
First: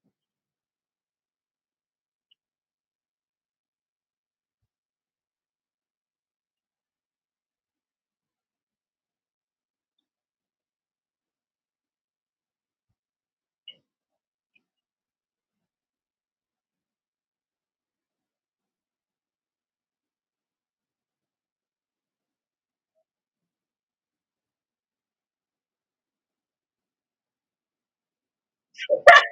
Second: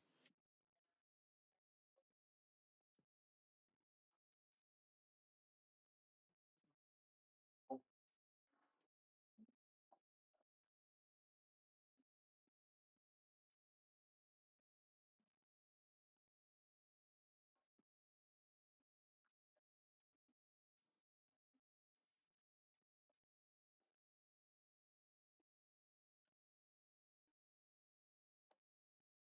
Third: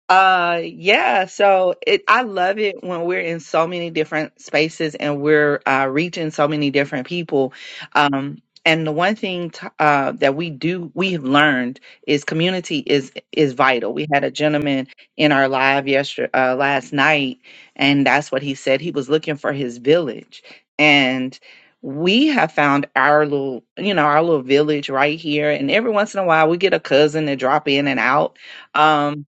Speaker 2: Uh yeah, so it I love it when we're in so many different spaces and we're uh reaching so many different people. Um and the one thing t- uh that we do we have learned is community is is vital. We had a gentleman in our live yesterday uh, last night and that's what he said he was looking for his village. And we have found our little, you know, our little village right here and every once in a while we get a cousin to drop in and out. Um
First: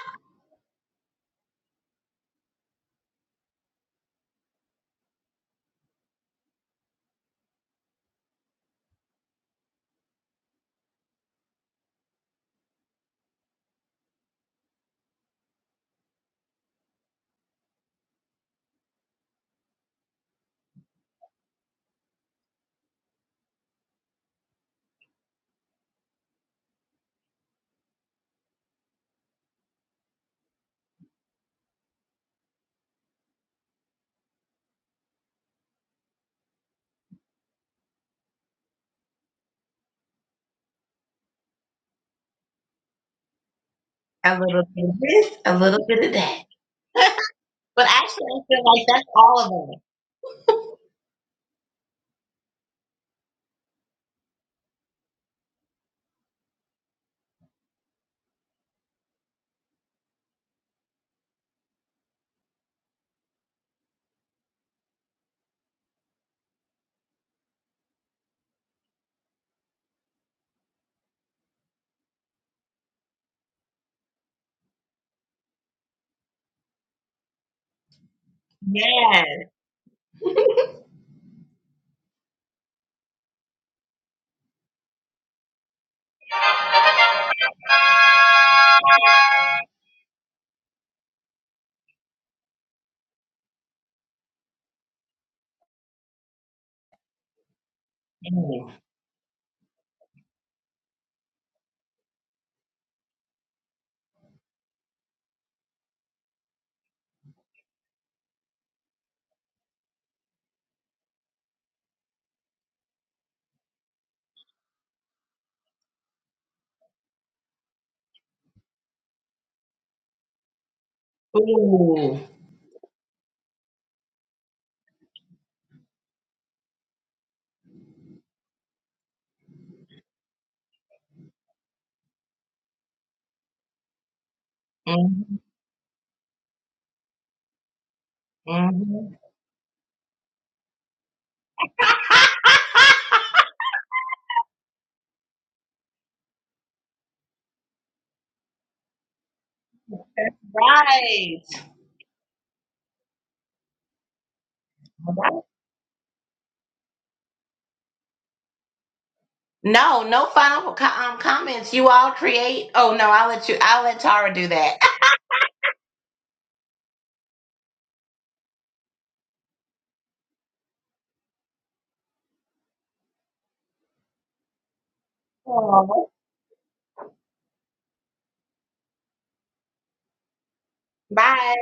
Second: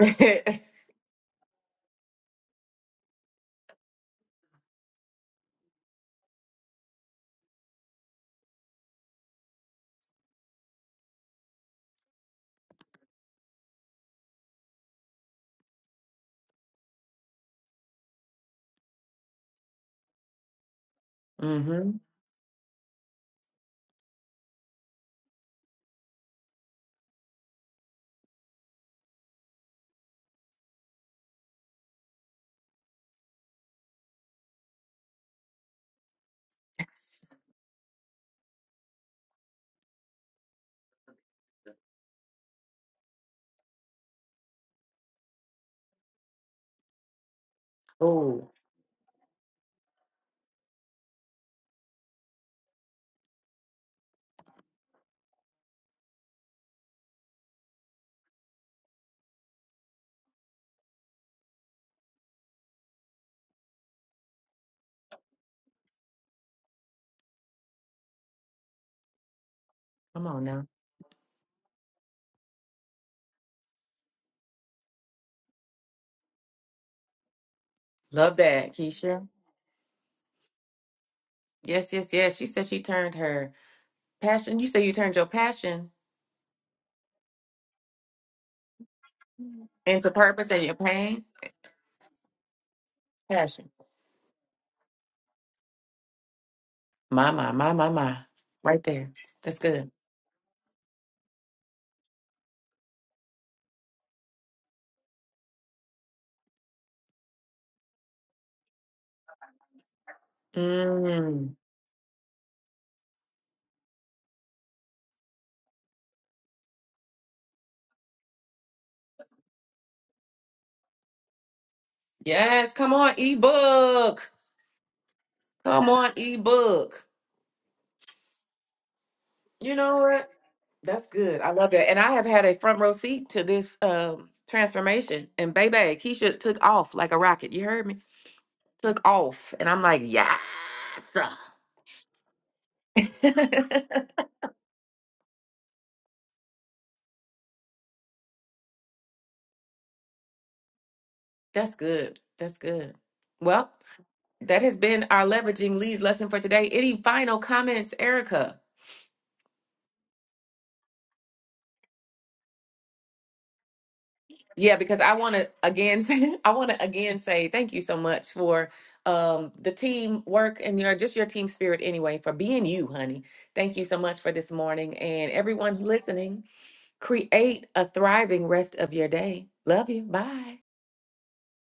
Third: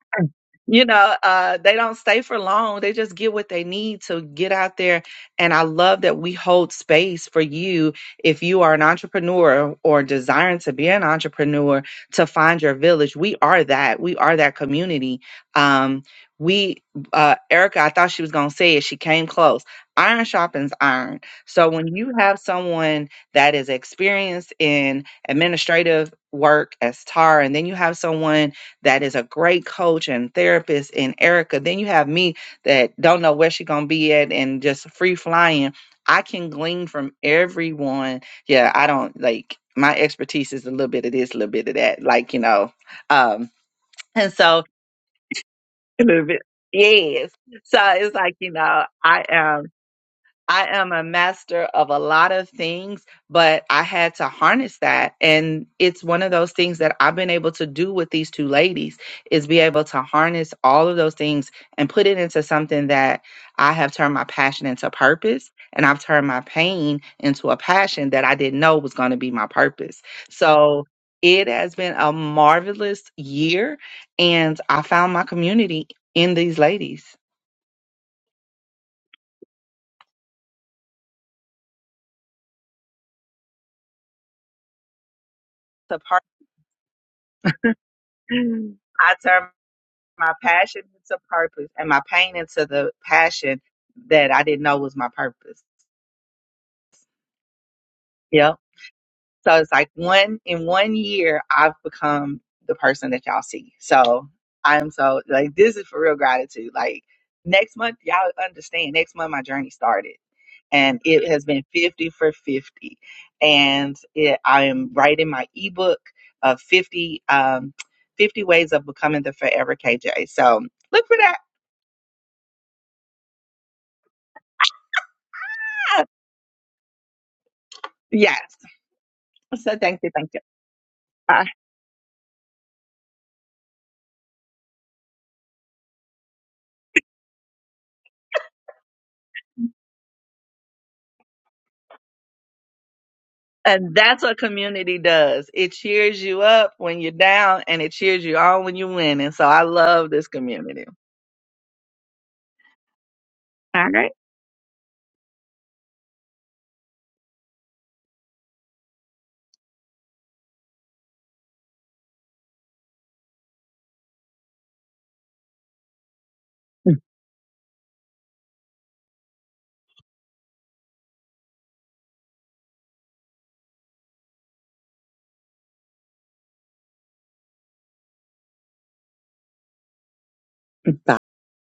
Speaker 2: you know, uh, they don't stay for long. They just get what they need to get out there. And I love that we hold space for you if you are an entrepreneur or desiring to be an entrepreneur to find your village. We are that. We are that community. Um, we, uh, Erica, I thought she was going to say it. She came close. Iron sharpens iron. So when
Speaker 3: mm-hmm.
Speaker 2: you have someone that is experienced in administrative work as TAR, and then you have someone that is a great coach and therapist in Erica. Then you have me that don't know where she's gonna be at and just free flying. I can glean from everyone. Yeah, I don't like my expertise is a little bit of this, a little bit of that, like you know. Um, and
Speaker 1: A little
Speaker 2: so
Speaker 1: bit of this, a little bit
Speaker 2: a
Speaker 1: of
Speaker 2: little bit.
Speaker 1: that.
Speaker 2: Yes. So
Speaker 1: But
Speaker 2: it's
Speaker 1: actually,
Speaker 2: like,
Speaker 1: I
Speaker 3: Oh,
Speaker 2: you
Speaker 1: feel
Speaker 2: know,
Speaker 1: like that's
Speaker 2: I am.
Speaker 1: all of it.
Speaker 2: I am a master of a lot of things, but I had to harness that. And it's one of those things that I've been able to do with these two ladies is be able to harness all of those things and put it into something that I have turned my passion into purpose. And I've turned my pain into a passion that I didn't know was going to be my purpose.
Speaker 3: come on now.
Speaker 2: So it has been a marvelous year. And I found my community in these ladies.
Speaker 3: Love that, Keisha. Yes, yes, yes. She said she turned her Passion. You say you turned your passion
Speaker 2: The part I turned
Speaker 3: into
Speaker 2: my
Speaker 3: purpose and your
Speaker 2: passion into
Speaker 3: pain.
Speaker 2: purpose and my pain into the passion
Speaker 3: Passion.
Speaker 2: that I didn't know was my purpose.
Speaker 3: My, my, my, my, my.
Speaker 1: Yes.
Speaker 2: Yep.
Speaker 3: Right there.
Speaker 2: So
Speaker 3: That's
Speaker 2: it's like
Speaker 3: good.
Speaker 2: one in one year I've become the person that y'all see. So I'm so like this is for real gratitude. Like next month y'all understand. Next month my journey started and it has
Speaker 3: Mm.
Speaker 2: been 50 for 50 and it, i am writing my ebook of 50 um 50 ways of becoming the forever kj so look for that
Speaker 1: Ooh.
Speaker 3: Yes. Come on, ebook. Come
Speaker 2: Ah,
Speaker 3: on, ebook.
Speaker 2: yes
Speaker 3: You
Speaker 2: So
Speaker 3: know
Speaker 2: thank you,
Speaker 3: what?
Speaker 2: thank you.
Speaker 3: That's good.
Speaker 2: Ah,
Speaker 3: I love that. And I have had a front row seat to this um, transformation.
Speaker 1: hmm
Speaker 3: And baby, Keisha took off like a rocket. You heard me? Took off. And I'm like, yes.
Speaker 2: And that's what community does. It cheers you up when you're down and it cheers you on when you win. And So I love this community.
Speaker 1: Right.
Speaker 3: That's good. That's good. Well,
Speaker 2: All right.
Speaker 3: That has been our leveraging leads lesson for today. Any final comments, Erica?
Speaker 1: No, no final co- um, comments. You all create. Oh no, I'll let you. I'll let Tara do
Speaker 3: Yeah,
Speaker 1: that.
Speaker 3: because I want to again, I want to again say thank you so much for um, the team work and your just your team spirit anyway for being you, honey. Thank you so much for this morning and everyone
Speaker 1: Aw.
Speaker 3: listening. Create a thriving rest of your day. Love you. Bye.
Speaker 1: Bye.